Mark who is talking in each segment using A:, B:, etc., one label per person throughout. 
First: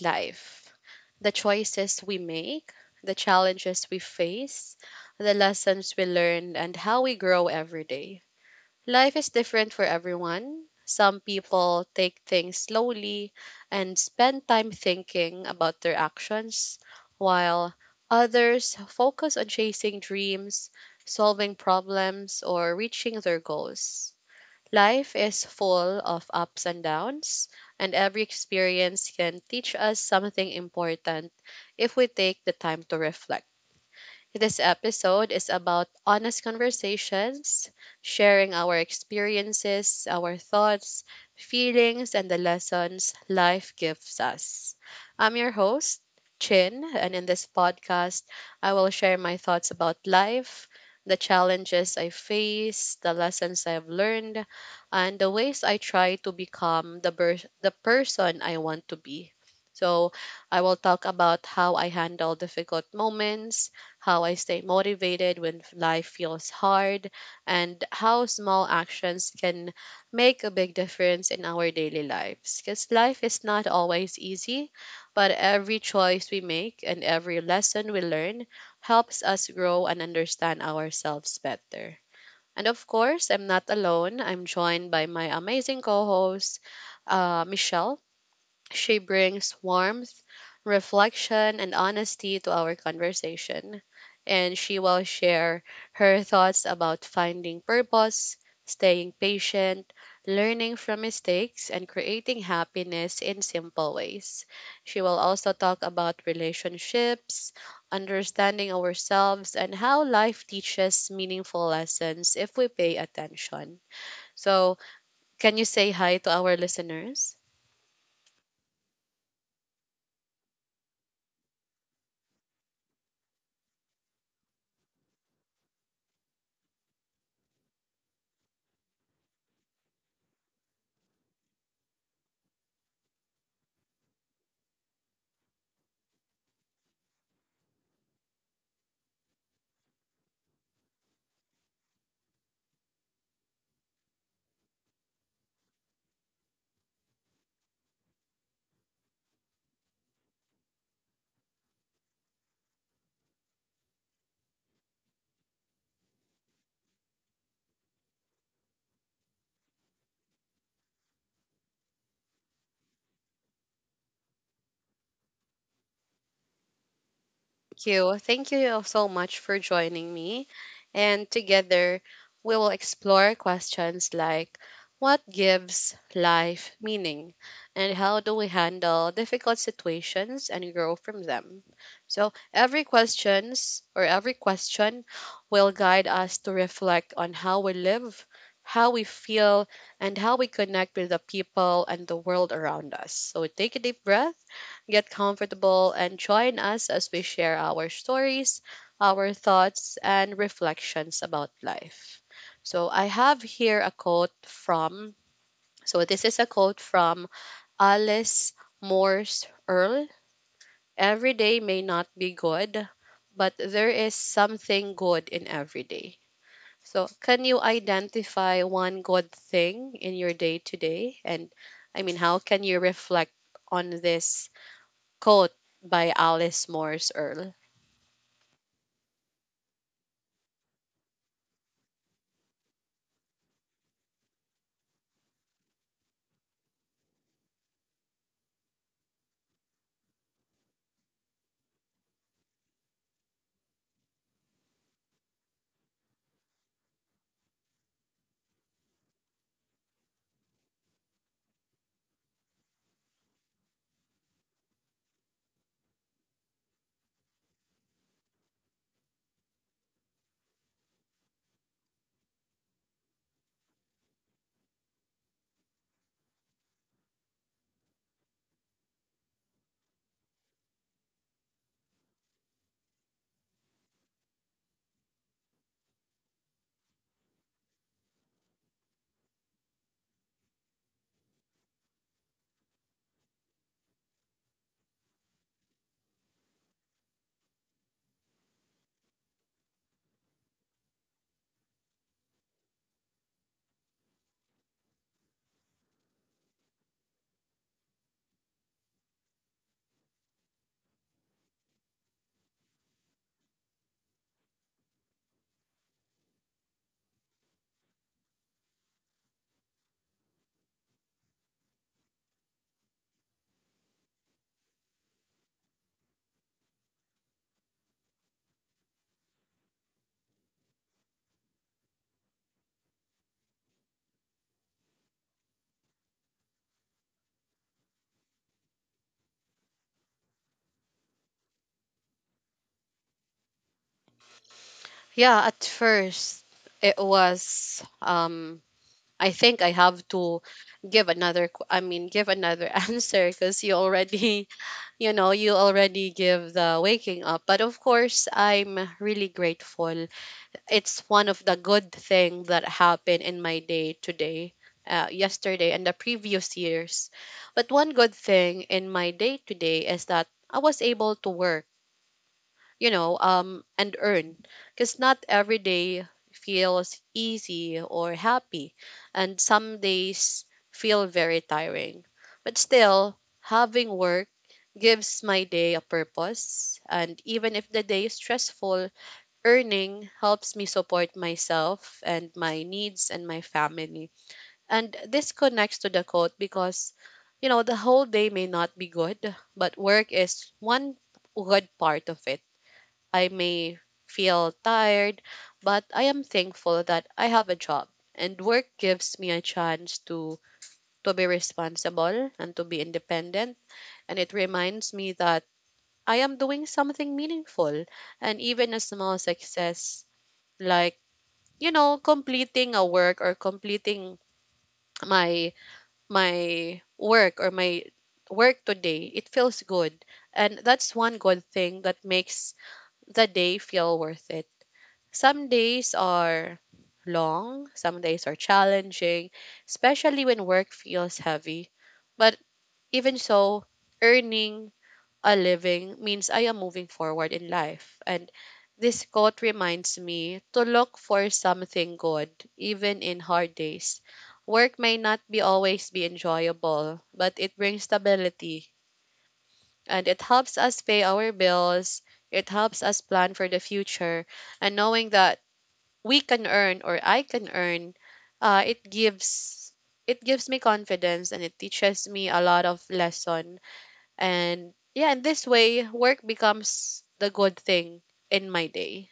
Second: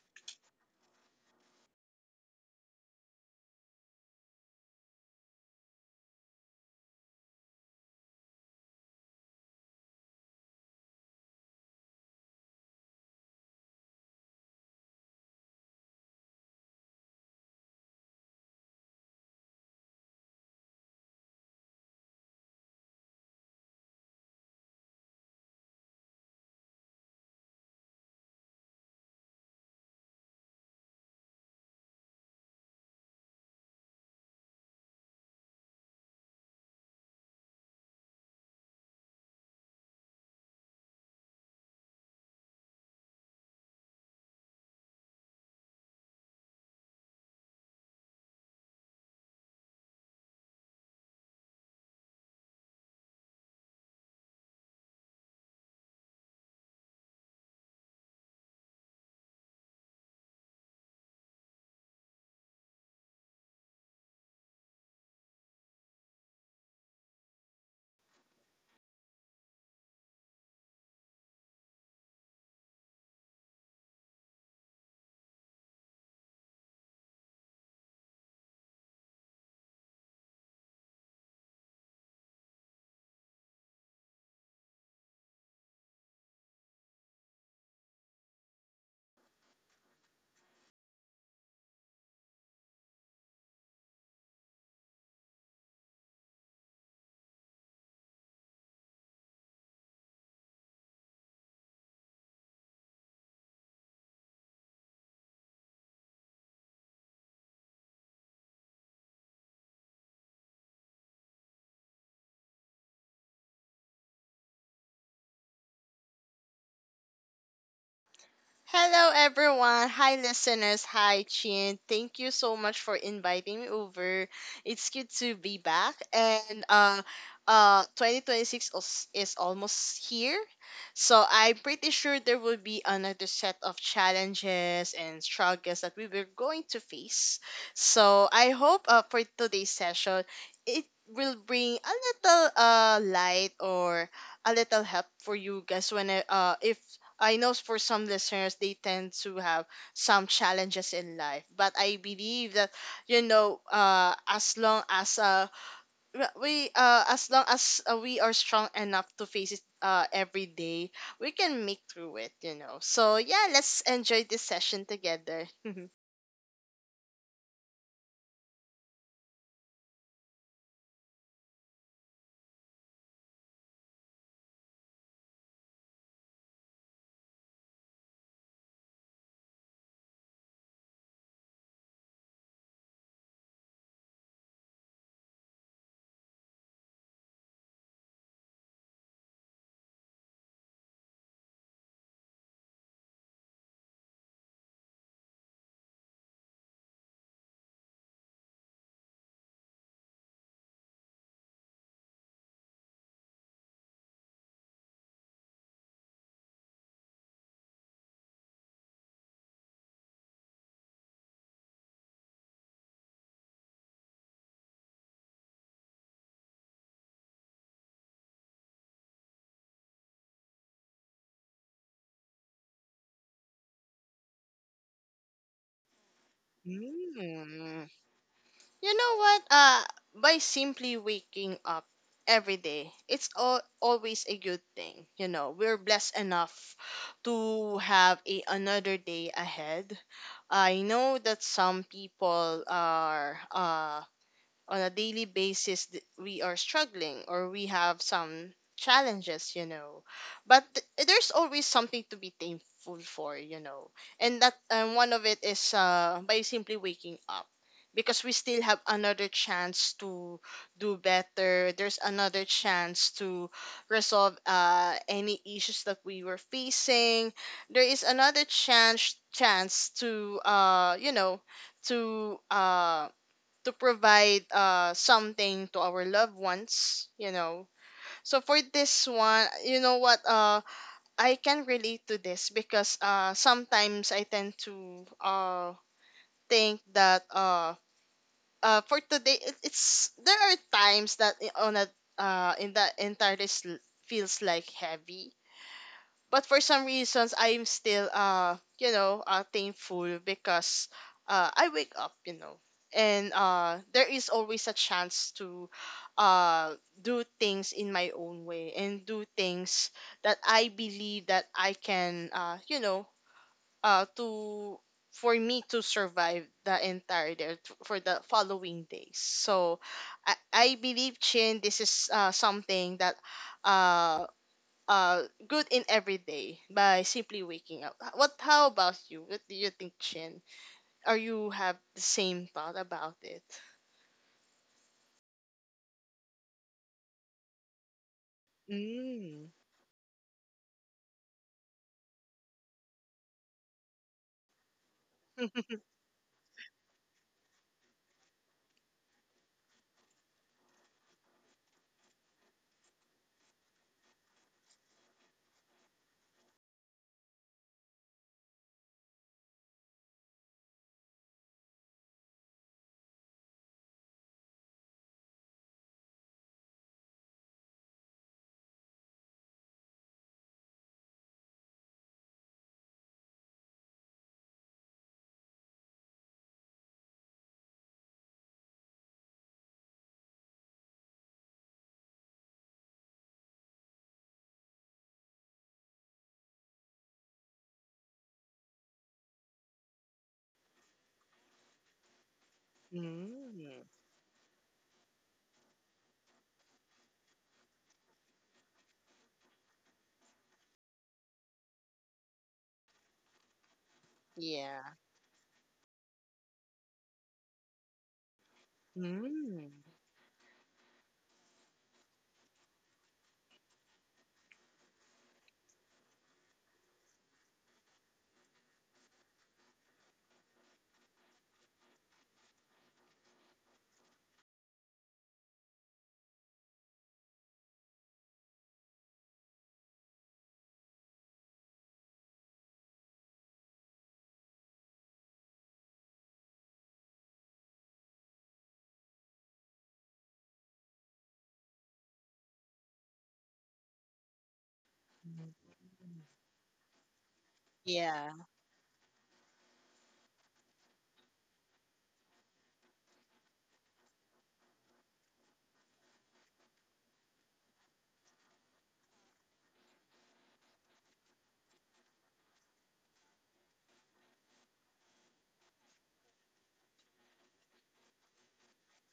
A: life, the choices we make, the challenges we face, the lessons we learn, and how we grow every day. Life is different for everyone. Some people take things slowly and spend time thinking about their actions, while others focus on chasing dreams, solving problems, or reaching their goals. Life is full of ups and downs, and every experience can teach us something important if we take the time to reflect. This episode is about honest conversations, sharing our experiences, our thoughts, feelings, and the lessons life gives us. I'm your host, Chin, and in this podcast, I will share my thoughts about life, the challenges I face, the lessons I've learned, and the ways I try to become the person I want to be. So, I will talk about how I handle difficult moments, how I stay motivated when life feels hard, and how small actions can make a big difference in our daily lives. Because life is not always easy, but every choice we make and every lesson we learn helps us grow and understand ourselves better. And of course, I'm not alone. I'm joined by my amazing co host, Michelle. She brings warmth, reflection, and honesty to our conversation, and she will share her thoughts about finding purpose, staying patient, learning from mistakes, and creating happiness in simple ways. She will also talk about relationships, understanding ourselves, and how life teaches meaningful lessons if we pay attention. So, can you say hi to our listeners?
B: Hello, everyone. Hi, listeners. Hi, Chin. Thank you so much for inviting me over. It's good to be back. And 2026 is almost here. So I'm pretty sure there will be another set of challenges and struggles that we were going to face. So I hope for today's session, it will bring a little light or a little help for you guys when if I know for some listeners they tend to have some challenges in life, but I believe that as long as we are strong enough to face it every day, we can make through it. You know, so yeah, let's enjoy this session together.
A: You. Thank you so much for joining me. And together, we will explore questions like what gives life meaning and how do we handle difficult situations and grow from them. So, every question will guide us to reflect on how we live, how we feel, and how we connect with the people and the world around us. So, take a deep breath. Get comfortable and join us as we share our stories, our thoughts, and reflections about life. So, I have here a quote from, so this is a quote from Alice Morse Earl. Every day may not be good, but there is something good in every day. So, can you identify one good thing in your day today? And I mean, how can you reflect on this coat by Alice Morse Earl.
B: Mm. You know what? By simply waking up every day, it's always a good thing. You know, we're blessed enough to have a another day ahead. I know that some people are on a daily basis we are struggling or we have some challenges, you know, but there's always something to be thankful for, you know, and that and one of it is by simply waking up, because we still have another chance to do better. There's another chance to resolve any issues that we were facing. There is another chance to, to um to provide something to our loved ones, you know. So for this one, you know what, I can relate to this, because sometimes I tend to think that for today it's there are times that on a in that entire list feels like heavy. But for some reasons, I'm still, thankful because I wake up, you know. And there is always a chance to uh do things in my own way, and do things that I believe that I can, you know to for me to survive the entire day, for the following days. So I believe, Chin, this is something that uh uh good in every day by simply waking up. H- What how about you? What do you think, Chin? Are you have the same thought about it?
A: Yeah, at first it was I
B: Mm.
A: think I have to I mean give another answer because you already you know you already give the waking up, but of course I'm really grateful it's one of the good thing that happened in my day today, yesterday and the previous years. But one good thing in my day today is that I was able to work, you know, and earn. Because not every day feels easy or happy, and some days feel very tiring. But still, having work gives my day a purpose. And even if the day is stressful, earning helps me support myself and my needs and my family. And this connects to the quote because, you know, the whole day may not be good, but work is one good part of it. I may
B: Mm.
A: feel tired, but I am thankful that I have a job. And work gives me a chance to be responsible and to be independent. And it
B: Yeah.
A: reminds me that I am doing something meaningful. And even a small
B: Mm.
A: success, like, you know, completing a work or completing my my work or my work today, it feels good. And that's one good thing that makes the day feel worth it. Some days are long, some days are challenging, especially when work feels heavy. But even so, earning a living means I am moving forward in life. And this quote reminds me to look for something good, even in hard days. Work may not be always be enjoyable, but it brings
B: Yeah.
A: stability and it helps us pay our bills. It helps us plan for the future, and knowing that we can earn or I can earn, uh, it gives it gives me confidence and it teaches me a lot of lesson. And yeah, in this way, work becomes the good thing in my day.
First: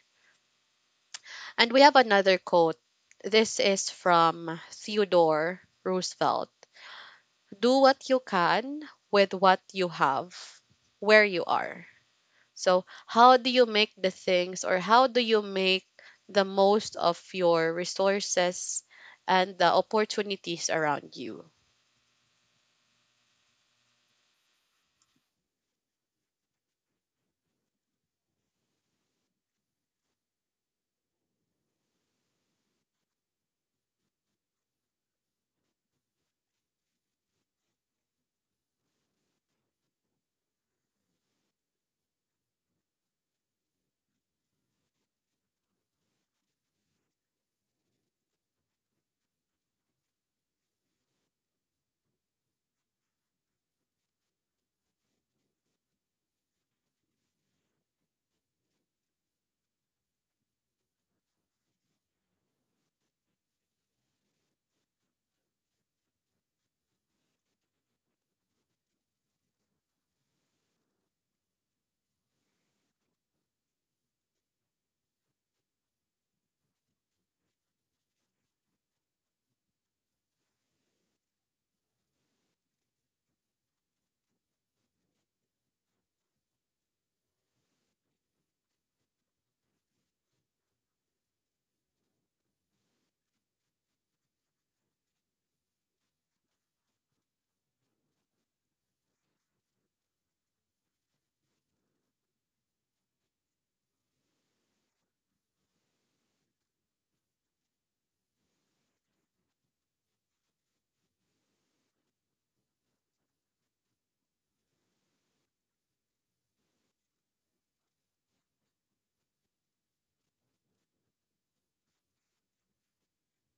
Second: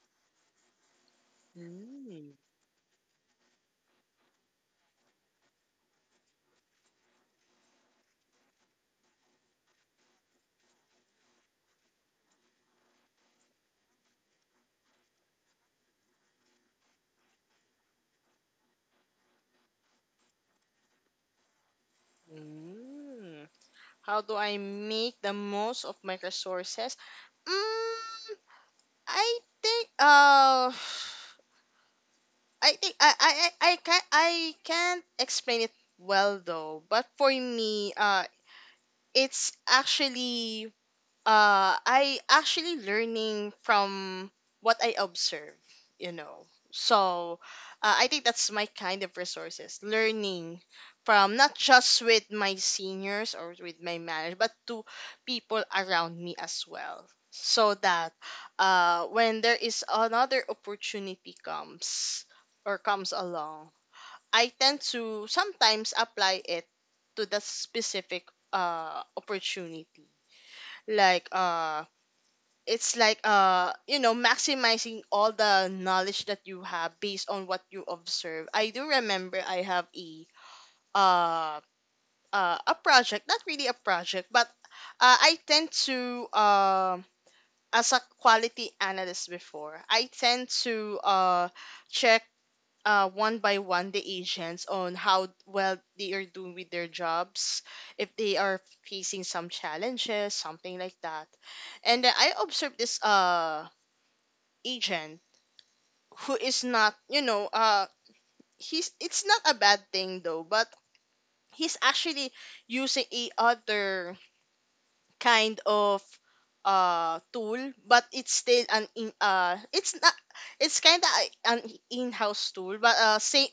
A: And we have
B: Mm.
A: another quote. This is from Theodore Roosevelt. Do what you can with what you have, where you are. So, how do you make the things or how do you make the most of your resources and the opportunities around you?
B: Mm. How do I make the most of my resources? Mm, I think I think I can I can't explain it well though, but for me, it's actually I actually learning from what I observe, you know. So I think that's my kind of resources, learning from not just with my seniors or with my manager, but to people around me as well. So that when there is another opportunity comes along, I tend to sometimes apply it to the specific opportunity. Like uh it's like, you know, maximizing all the knowledge that you have based on what you observe. I do remember I have uh, a project, not really a project, but I tend to as a quality analyst before, I tend to check one by one the agents on how well they are doing with their jobs, if they are facing some challenges, something like that. And then I observed this agent who is not, you know, he's it's not a bad thing though, but he's actually using a other kind of tool, but it's still an in it's not, it's kind of an in-house tool, but same,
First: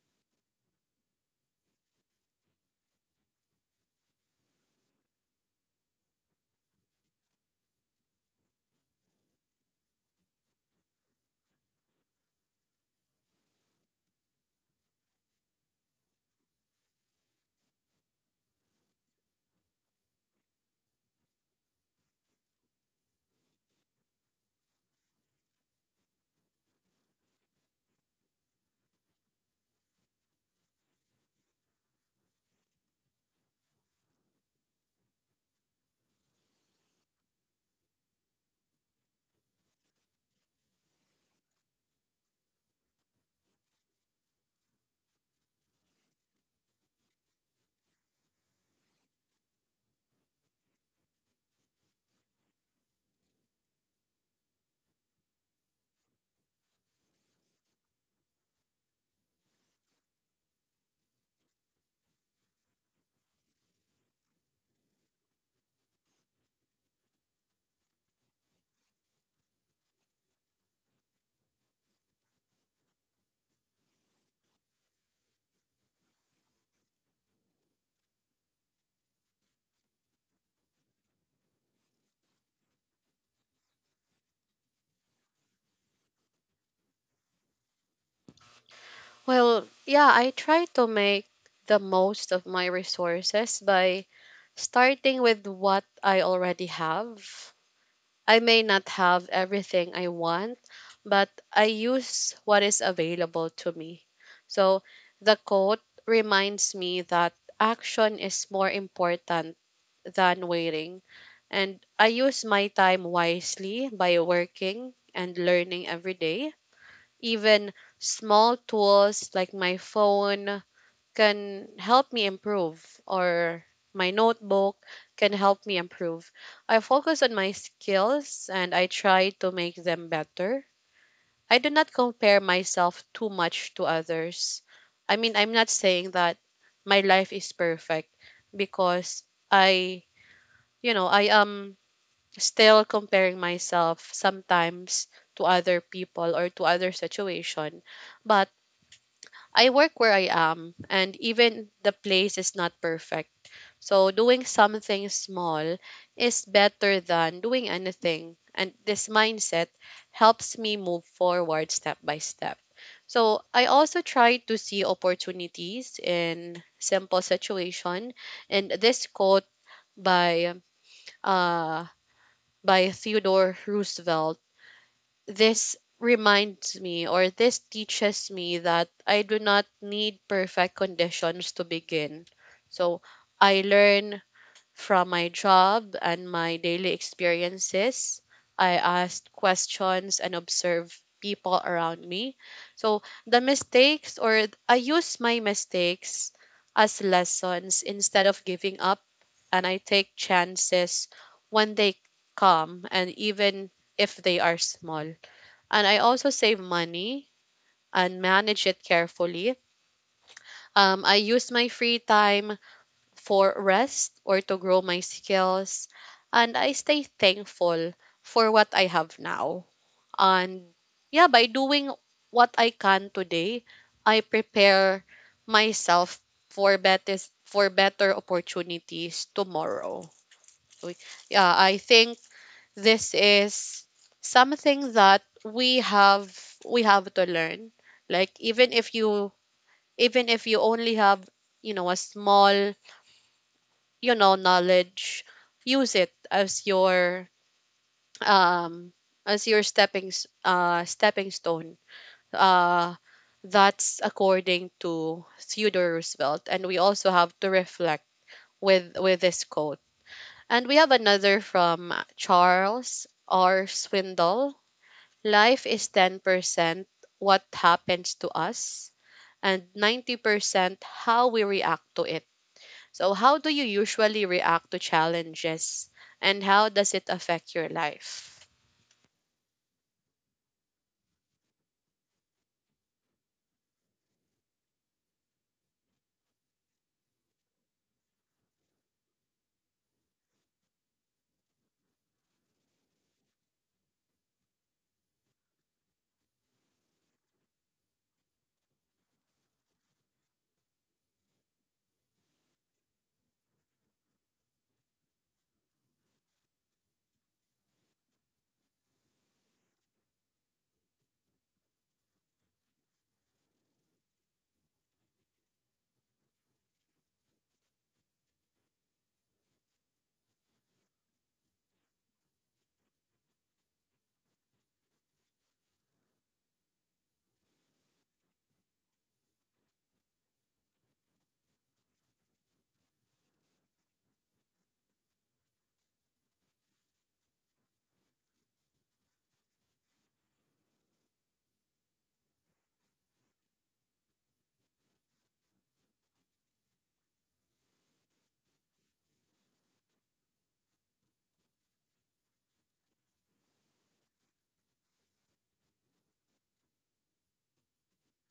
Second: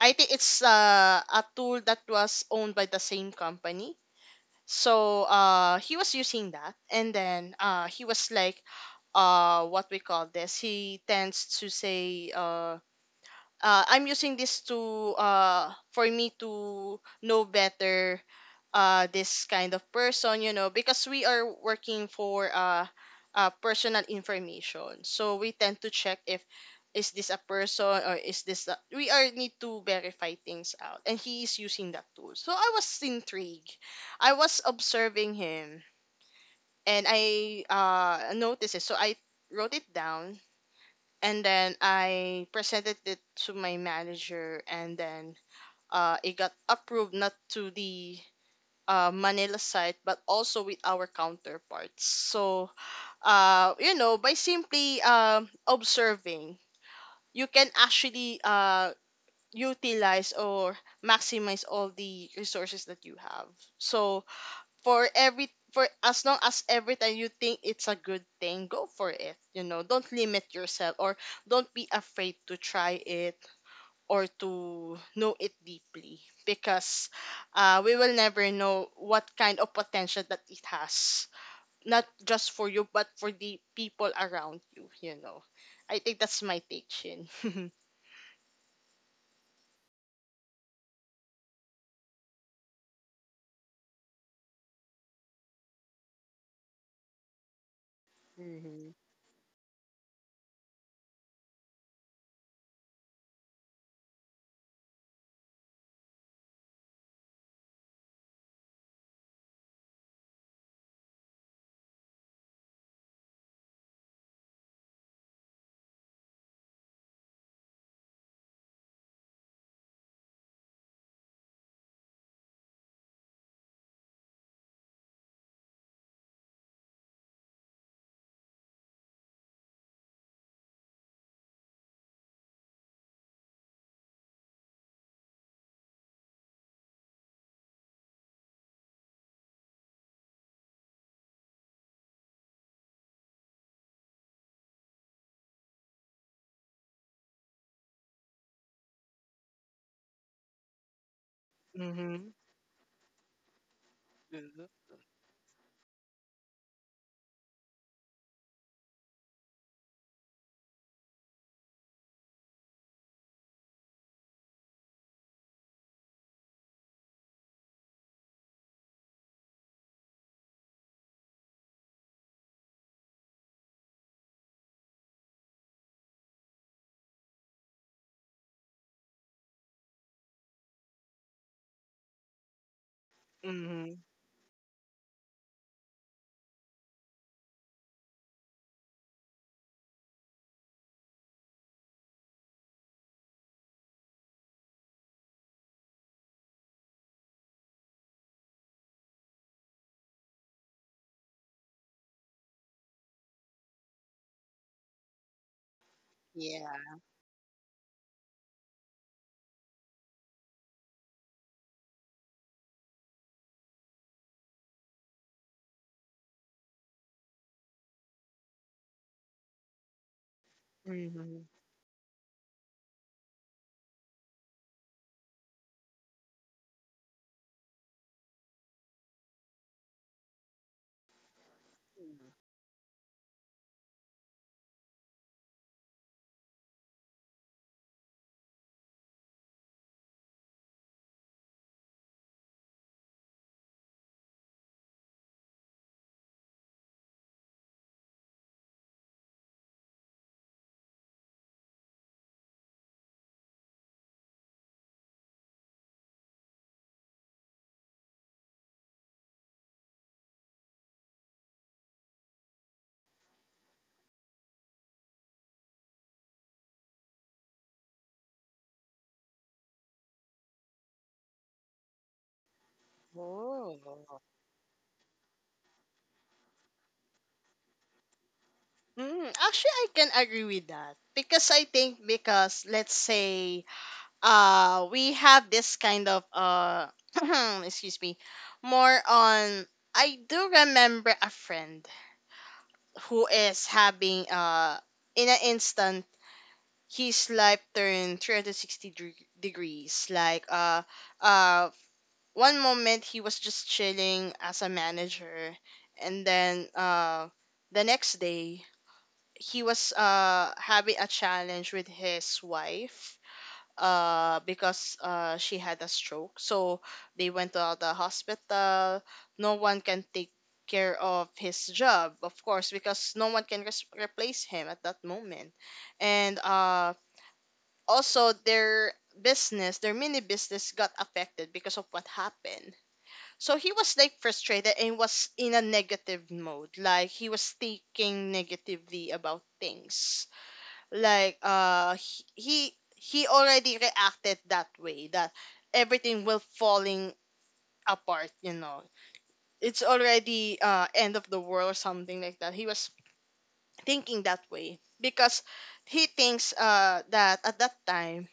B: I think it's a tool that was owned by the same company. So he was using that, and then he was like, what we call this. He tends to say, I'm using this to, for me to know better this kind of person, you know, because we are working for personal information, so we tend to check if is this a person or is this a, we are need to verify things out, and he is using that tool. So I was intrigued, I was observing him, and I noticed it. So I wrote it down and then I presented it to my manager, and then it got approved, not to the Manila side, but also with our counterparts. So, you know, by simply observing, you can actually utilize or maximize all the resources that you have. So, for every for as long as every time you think it's a good thing, go for it. You know, don't limit yourself, or don't be afraid to try it or to know it deeply, because we will never know what kind of potential that it has, not just for you but for the people around you, you know. I think that's my take, Shin.
A: Well, yeah, I try to make the most of my resources by starting with what I already have. I may not
B: Mm-hmm.
A: have everything I want, but I use what is available to me. So, the quote reminds me that action is more important than waiting. And I use my time wisely by working and learning every day. Even small tools like my phone can help me improve, or my notebook can help me improve. I focus on my skills and I try to make them better. I do not compare myself too much to others. I mean, I'm not saying that my life is perfect because I, you know, I am still comparing myself sometimes to other people or to other situation. But I work where I am and even the
B: Hmm.
A: place is not perfect. So doing something small is better than doing anything. And this mindset helps me move forward step by step. So I also try to see opportunities in simple situation. And this quote by uh by Theodore Roosevelt, this reminds me or this teaches me that I do not need perfect conditions to begin. So I
B: Hmm.
A: learn from my job and my daily experiences, I asked questions and observed people around me. So the mistakes, or I use my mistakes as lessons instead of giving up, and I take chances when they come, and even if they are small. And I also save
B: Yeah.
A: money and manage it carefully. I use my free time for rest or to grow my skills. And I stay thankful for what I have now. And yeah,
B: Hmm.
A: by doing what I can today, I prepare myself for better opportunities tomorrow. So, yeah, I think this is something that we have to learn. Like, even if you only have, you know, a small, you know, knowledge, use it as your um, as your stepping stone. uh that's according to Theodore Roosevelt, and we also have to reflect with this quote. And we have another from Charles R Swindoll: life is 10% what happens to us and 90% how we react to it. So, how do you
B: Oh.
A: usually react to challenges and how does it affect your life?
B: Mm, actually, I can agree with that, because I think, because let's say we have this kind of excuse me, more on, I do remember a friend who is having, in an instant his life turned 360 degrees. Uh One moment he was just chilling as a manager, and then the next day he was having a challenge with his wife, because she had a stroke. So they went to the hospital. No one can take care of his job, of course, because no one can replace him at that moment. And also their business, their mini business got affected because of what happened. So he was like frustrated and was in a negative mode, like he was thinking negatively about things. Like he already reacted that way, that everything will falling apart, you know. It's already end of the world or something like that. He was thinking that way because he thinks that at that time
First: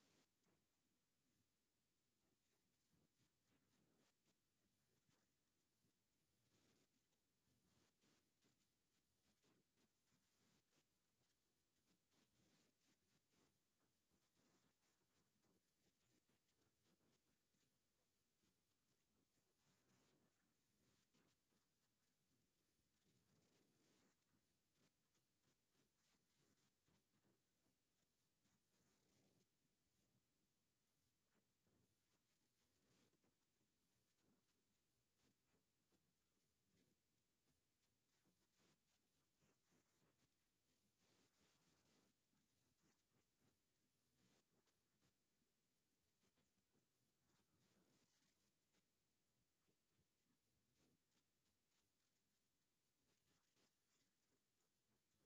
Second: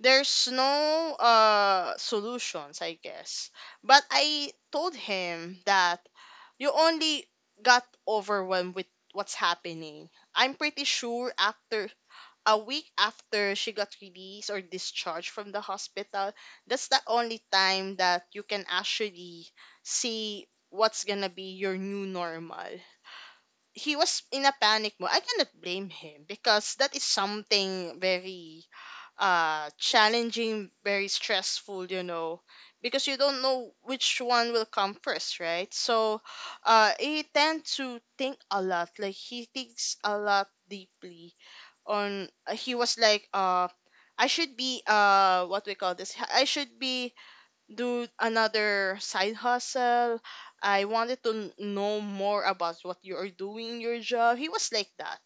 B: there's no solutions, I guess. But I told him that you only got overwhelmed with what's happening. I'm pretty sure after a week, after she got released or discharged from the hospital, that's the only time that you can actually see what's gonna be your new normal. He was in a panic mode. I cannot blame him, because that is something very challenging, very stressful, you know, because you don't know which one will come first, right? So he tend to think a lot, like he thinks a lot deeply on, he was like, I should be, what we call this, I should be do another side hustle. I wanted to know more about what you are doing in your job. He was like that.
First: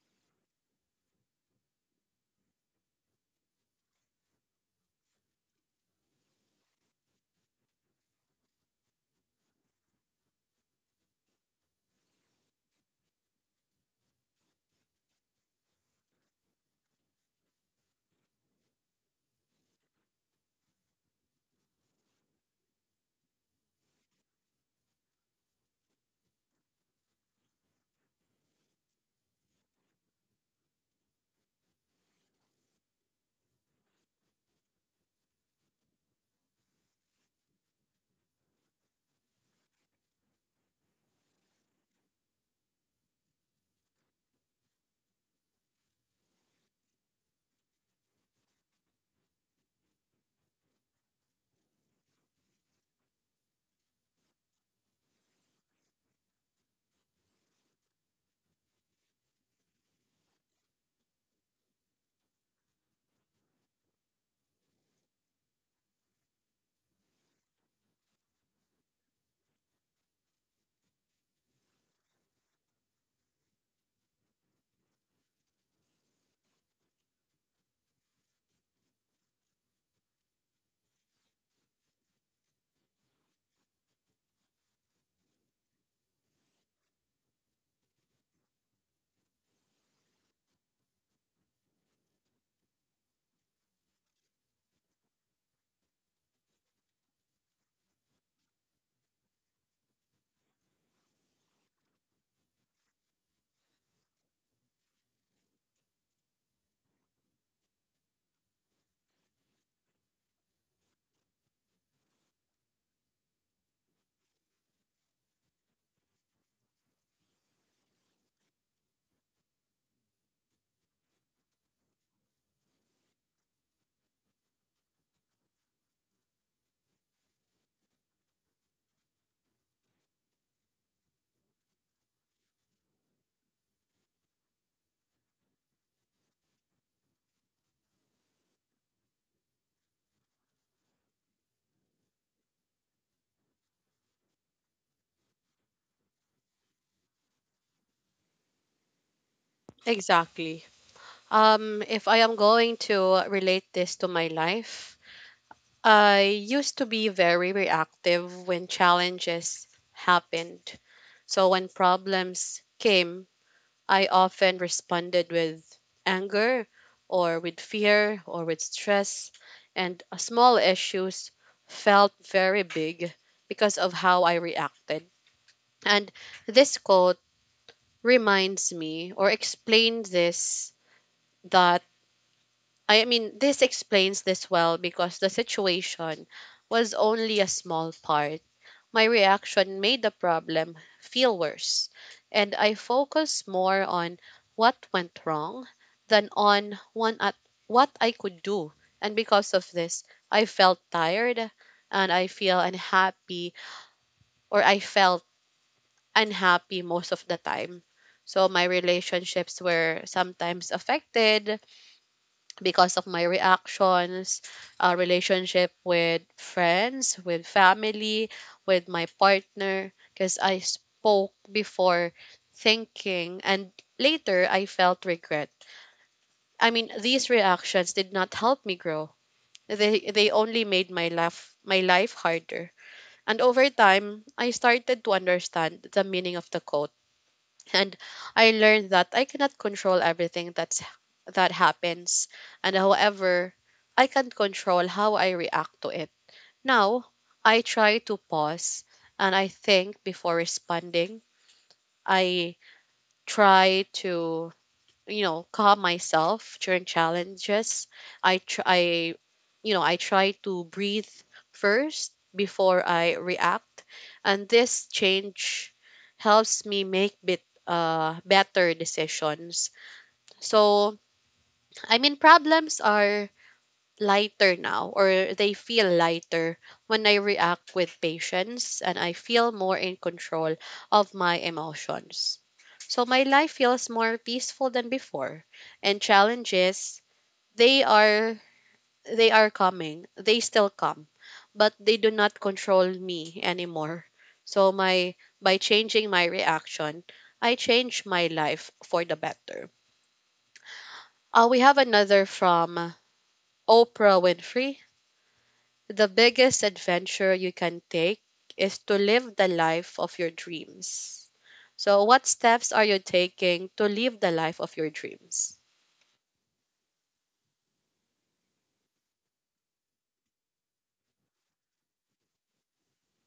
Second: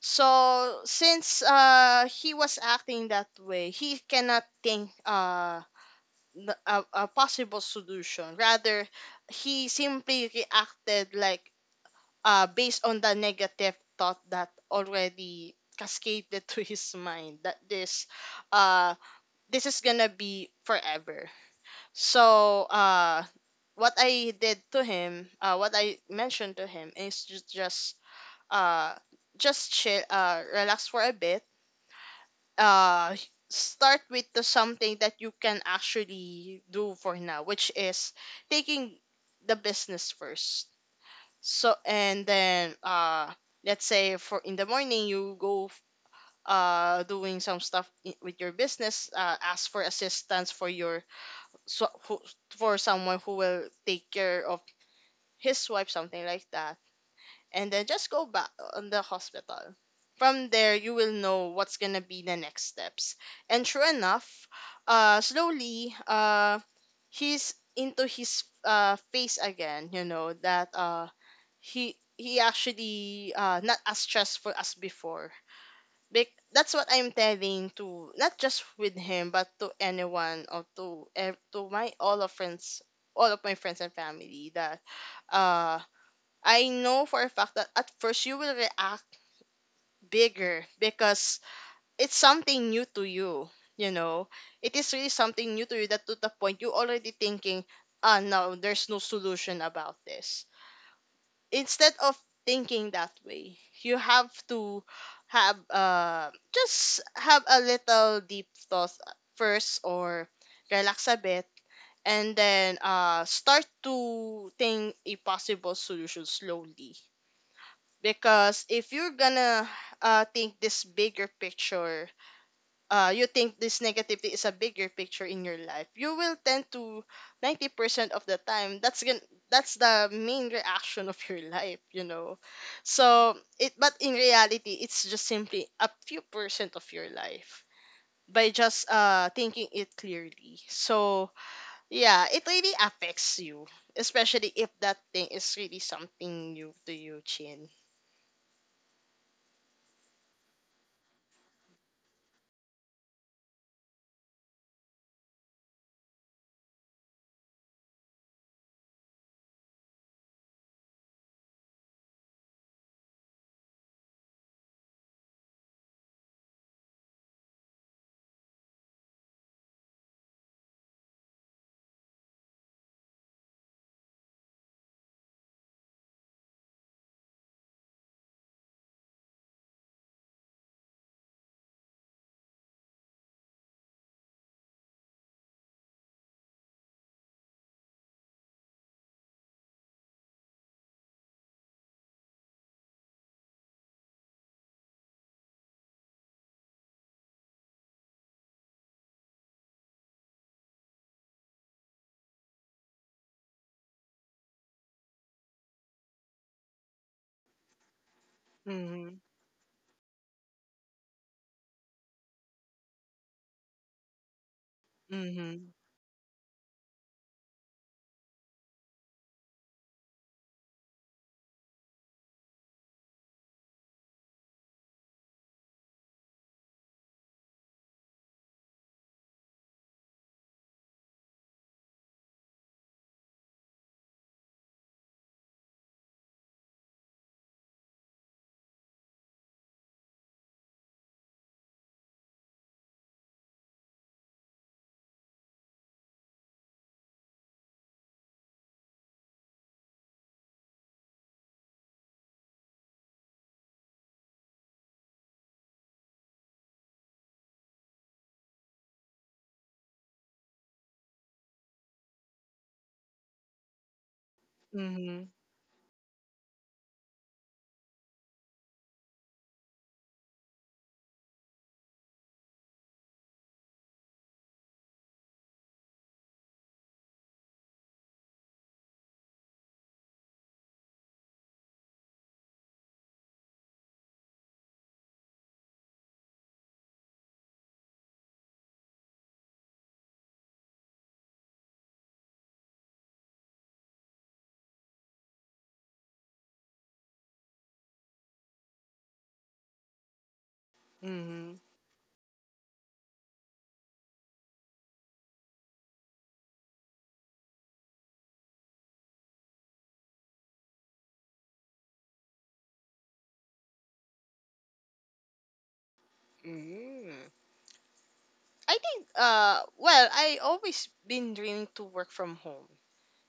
B: So since he was acting that way, he cannot think a possible solution. Rather, he simply reacted like, based on the negative thought that already cascaded to his mind, that uh this is gonna be forever. So what I did to him, what I mentioned to him is uh just chill, relax for a bit. uh Start with the something that you can actually do for now, which is taking the business first. So and then let's say for in the morning you go doing some stuff with your business, ask for assistance for so who, for someone who will take care of his wife, something like that, and then just go back on the hospital. From there you will know what's gonna be the next steps. And sure enough, slowly he's into his phase again, you know, that he actually not as stressful as before. That's what I'm telling to not just with him but to anyone, or to to my all of friends, all of my friends and family, that uh I know for a fact that at first you will react bigger because it's something new to you. You know, it is really something new to you, that to the point you already thinking, ah no, there's no solution about this. Instead of thinking that way, you have to have, just have a little deep thought first, or relax a bit, and then start to think a possible solution slowly. Because if you're gonna think this bigger picture, you think this negativity is a bigger picture in your life, you will tend to 90% of the time that's the main reaction of your life, you know. So it, but in reality it's just simply a few percent of your life by just thinking it clearly. So yeah, it really affects you, especially if that thing is really something new to you, Chin.
A: Exactly. If I am going to relate this to my life, I used to be very reactive when challenges happened. So when problems came, I often responded with anger or with fear or with stress, and small issues felt very big because of how I reacted. And this quote reminds me or explains this that I mean this explains this well because the situation was only a small part. My reaction made the problem feel worse and I focused more on what went wrong than on one at what I could do. And because of this, I felt tired and I felt unhappy most of the time. So my
B: Mm-hmm.
A: relationships were sometimes affected because of my reactions,
B: Mm-hmm.
A: relationship with friends, with family, with my partner, because I spoke before thinking and later I felt regret. I mean, these reactions did not help me grow. They only made my life harder. And over time, I started to understand the meaning of the quote and I learned that I cannot control everything that happens, and however I can control how I react to it. Now, I try to pause and I think before responding. I try to, you know, calm myself during challenges. I you know, I try to breathe first before I react, and this
B: Mm-hmm.
A: change helps me make bit better decisions. So I mean problems are lighter now or they feel lighter when I react with patience and I feel more in control of my emotions. So my life feels more peaceful than before, and challenges they are they are coming. They still come, but they do not control me anymore. So my by changing my reaction, I change my life for the better. We have another from Oprah Winfrey. The biggest adventure you can take is to live the life of your dreams. So, what steps are you taking to live the life of your dreams?
B: Mm-hmm. I think well, I always been dreaming to work from home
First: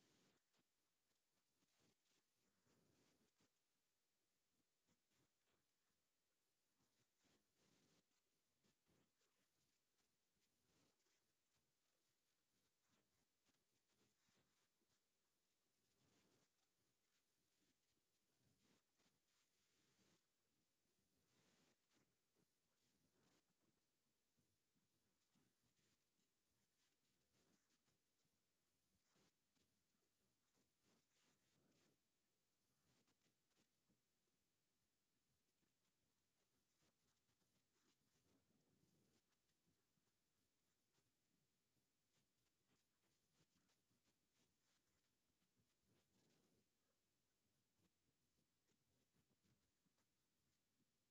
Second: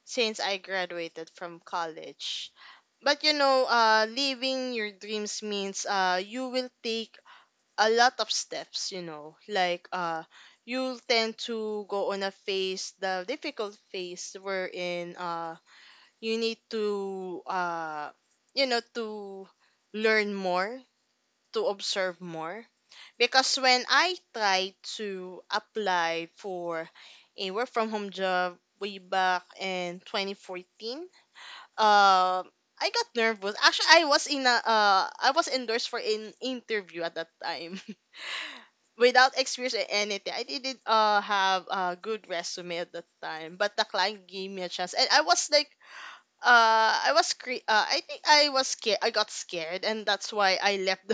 B: since I graduated from college. But you know, living your dreams means you will take a lot of steps, you know. Like you'll tend to go on a phase, the difficult phase wherein you need to you know to learn more, to observe more, because when I tried to apply for a work from home job way back in 2014, uh, I got nervous. Actually, I was endorsed for an interview at that time without experience or anything. I didn't have a good resume at that time, but the client gave me a chance, and I was like, I think I was scared. I got scared, and that's why I left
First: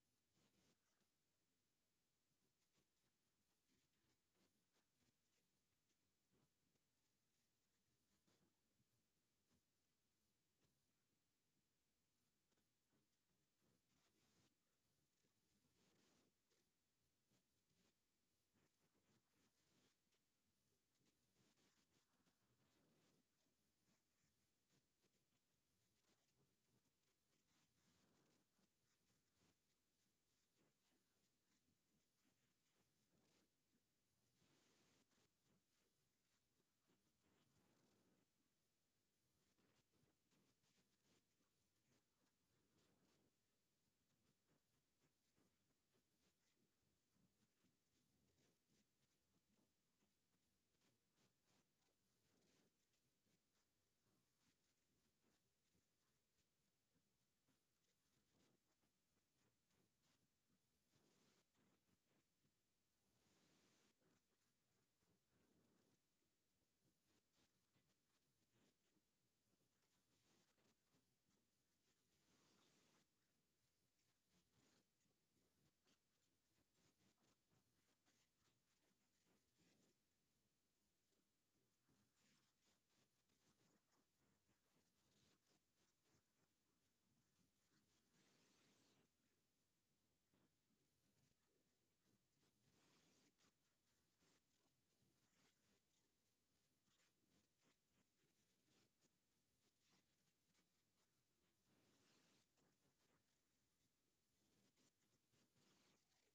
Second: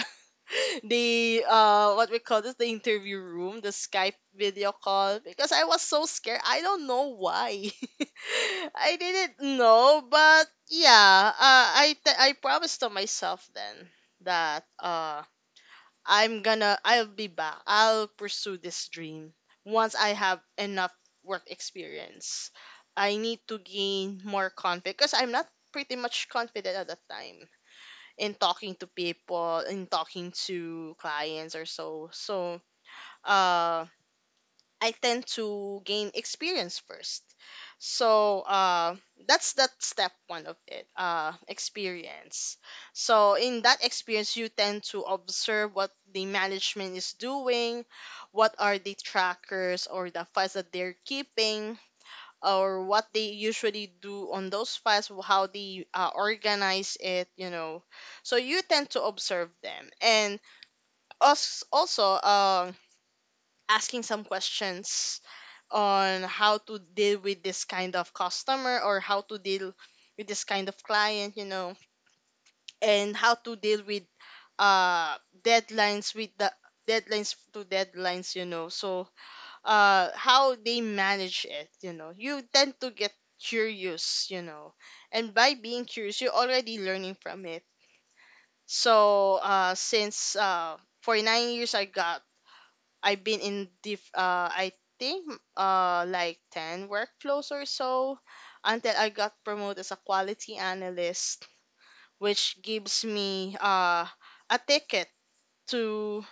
B: the what we call this the interview room, the Skype video call, because I was so scared. I don't know why. I didn't know, but yeah, I promised to myself then that I'll be back, I'll pursue this dream once I have enough work experience. I need to gain more confidence because I'm not pretty much confident at that time in talking to people, in talking to clients or so. So uh, I tend to gain experience first. So that's that step one of it, experience. So in that experience, you tend to observe what the management is doing, what are the trackers or the files that they're keeping, or what they usually do on those files, how they organize it, you know. So you tend to observe them, and us also asking some questions on how to deal with this kind of customer or how to deal with this kind of client, you know, and how to deal with uh deadlines with the deadlines to deadlines, you know. So how they manage it, you know. You tend to get curious, you know, and by being curious you're already learning from it. So since for 9 years I got, I've been in the I think like 10 workflows or so, until I got promoted as a quality analyst, which gives me a ticket to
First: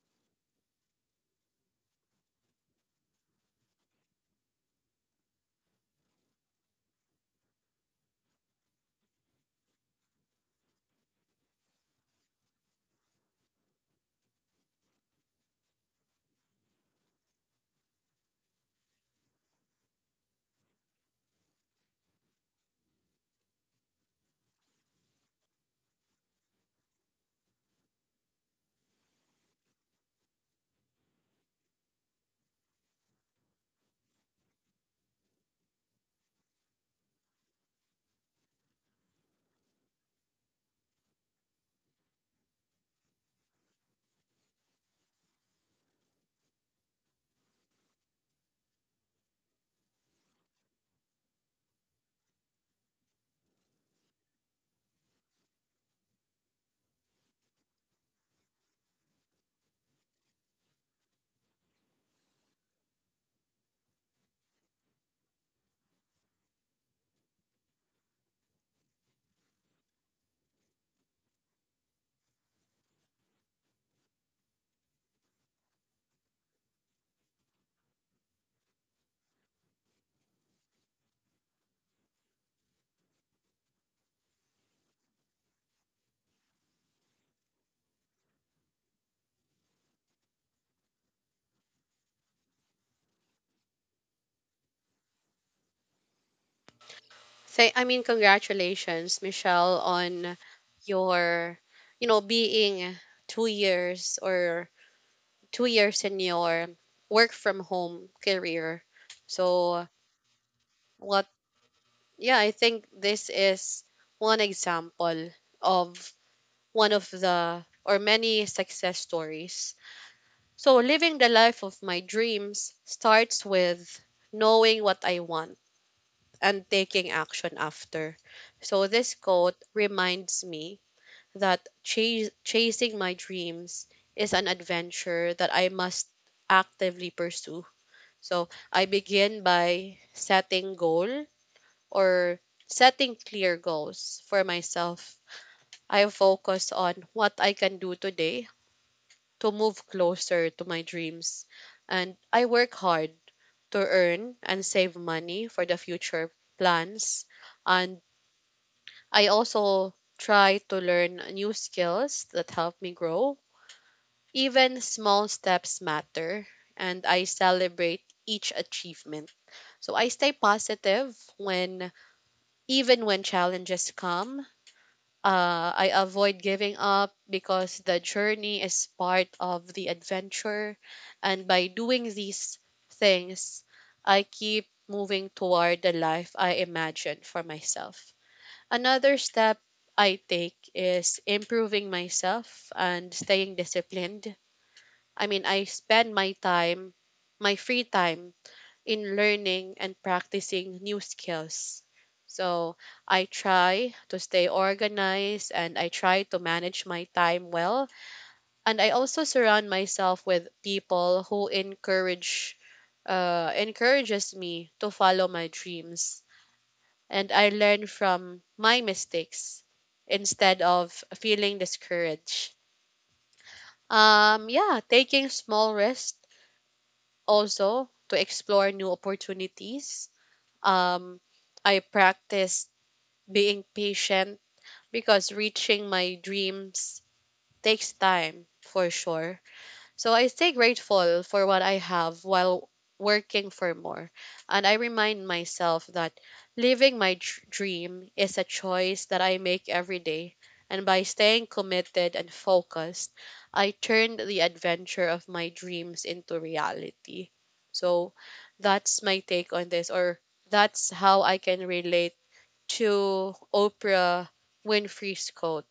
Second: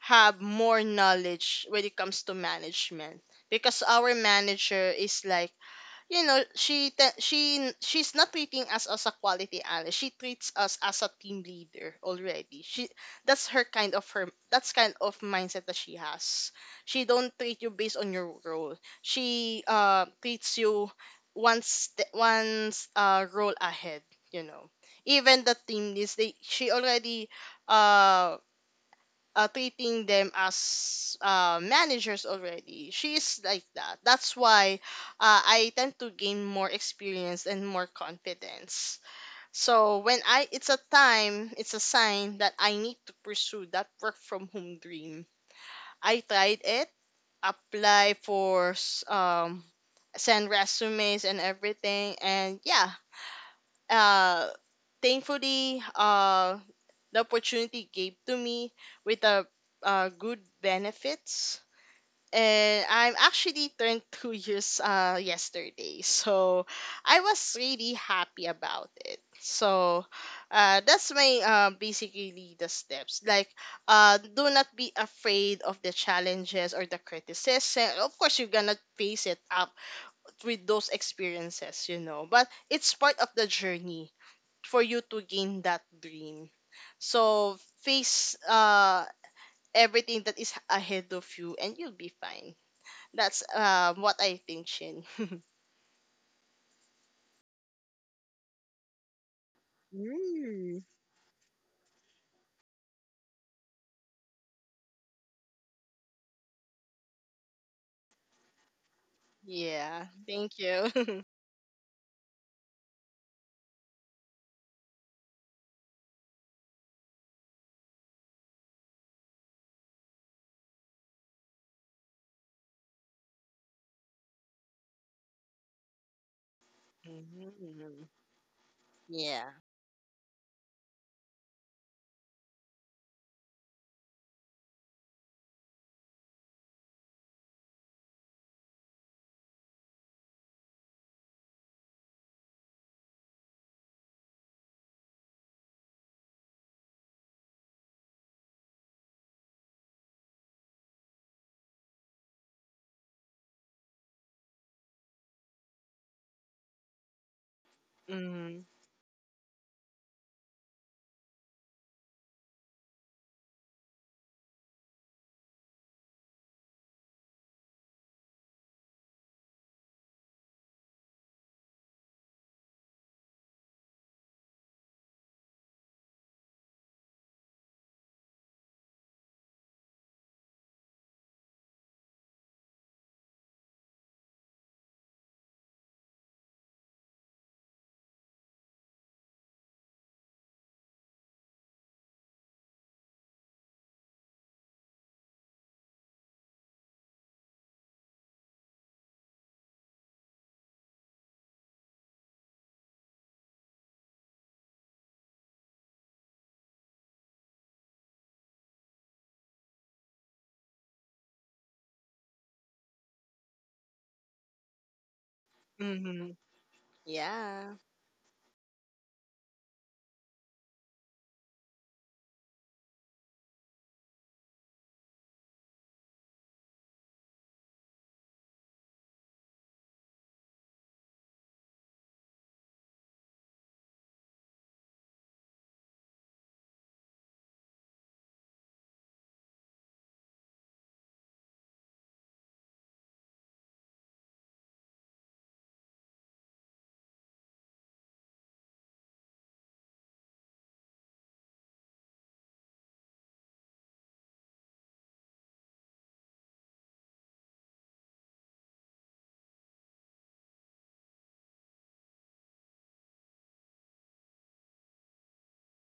B: have more knowledge when it comes to management, because our manager is like, you know, she, she's not treating us as a quality analyst, she treats us as a team leader already. She that's her kind of her That's kind of mindset that she has. She don't treat you based on your role. She treats you once role ahead, you know. Even the team is, they she already uh treating them as managers already. She is like that. That's why I tend to gain more experience and more confidence. So when I, it's a time, it's a sign that I need to pursue that work from home dream. I tried it, apply for send resumes and everything, and yeah, uh, thankfully, the opportunity gave to me with a good benefits. And I'm actually turned 2 years yesterday, so I was really happy about it. So that's my basically the steps. Like, do not be afraid of the challenges or the criticism. Of course, you're gonna face it up with those experiences, you know. But it's part of the journey for you to gain that dream. So face everything that is ahead of you and you'll be fine. That's what I think, Shin.
A: Say, I mean, congratulations, Michelle, on
B: Mm.
A: your, you know, being two years or 2 years in your work from home career. So,
B: Yeah, thank you.
A: what, yeah, I think this is one example of one of the or many success stories. So, living the life of my dreams starts with knowing what I want and taking action
B: Mm.
A: after. So, this
B: Yeah.
A: quote reminds me that chasing my dreams is an adventure that I must actively pursue. So, I begin by or setting clear goals for myself. I focus on what I can do today to move closer to my dreams, and I work hard to earn and save money for the future plans. And
B: Mm.
A: I also try to learn new skills that help me grow. Even small steps matter, and I celebrate each achievement. So I stay positive when even when challenges come. I avoid giving up because the journey is part of the adventure. And by doing these things, I keep moving toward the life I imagine for myself. Another step I take is improving myself and staying disciplined. I mean, I spend my free time in learning and practicing new skills. So I try to stay organized, and I try to manage my time well. And I also surround myself with people who encourages me to follow my dreams.
B: Mm.
A: And I
B: Yeah.
A: learn from my mistakes instead of feeling discouraged. Yeah, taking small risks also to explore new opportunities. Um, I practiced being patient because reaching my dreams takes time for sure. So I stay grateful for what I have while working for more. And I remind myself that living my dream is a choice that I make every day. And by staying committed and focused, I turned the adventure of my dreams into reality. So that's my take on this, or that's how I can relate to Oprah Winfrey's quote,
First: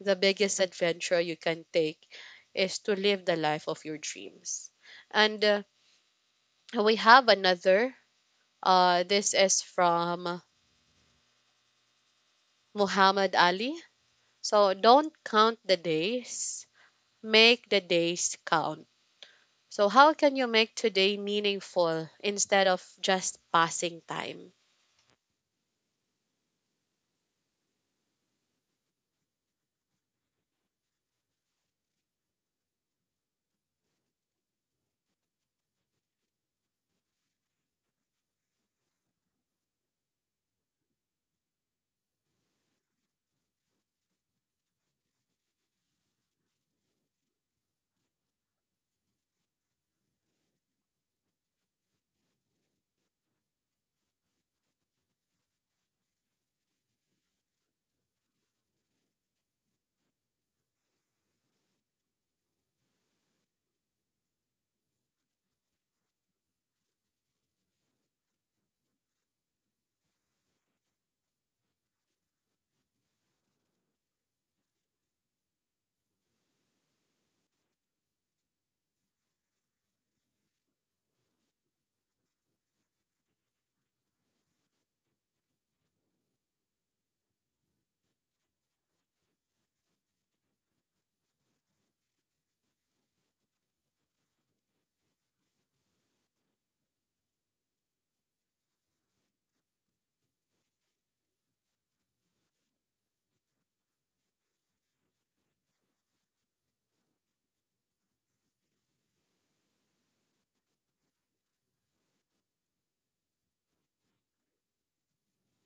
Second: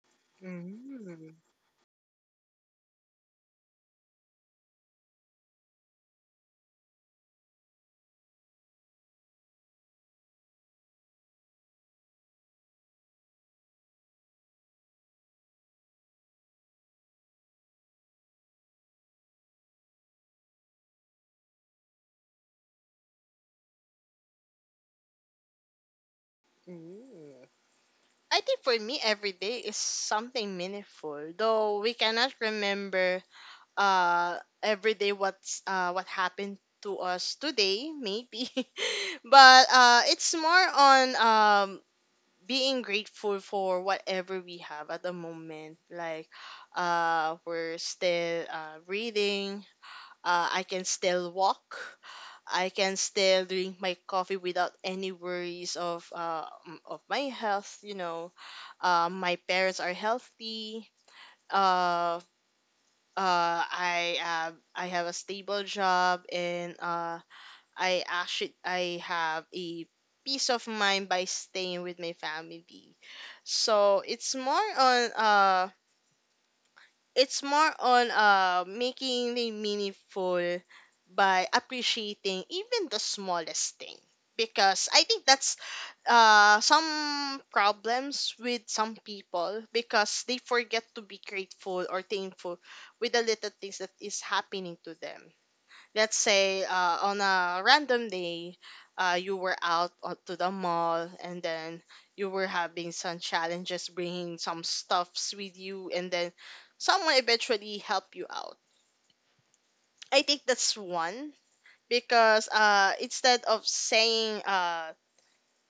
A: the biggest adventure you
B: Mm.
A: can take is to live the life of your dreams. And we have another. This is from Muhammad Ali. So, don't count the days, make the days count. So, how can you make today meaningful instead of just passing time?
B: Mm. I think for me, every day is something meaningful, though we cannot remember uh every day what happened to us today, maybe. But it's more on being grateful for whatever we have at the moment. Like, we're still breathing, I can still walk, I can still drink my coffee without any worries of of my health, you know. My parents are healthy. uh I have, I have a stable job, and I have a peace of mind by staying with my family. So it's more on making it meaningful by appreciating even the smallest thing, because I think that's some problems with some people, because they forget to be grateful or thankful with the little things that is happening to them. Let's say on a random day, you were to the mall, and then you were having some challenges bringing some stuffs with you, and then someone eventually helped you out. I think that's one, because instead of saying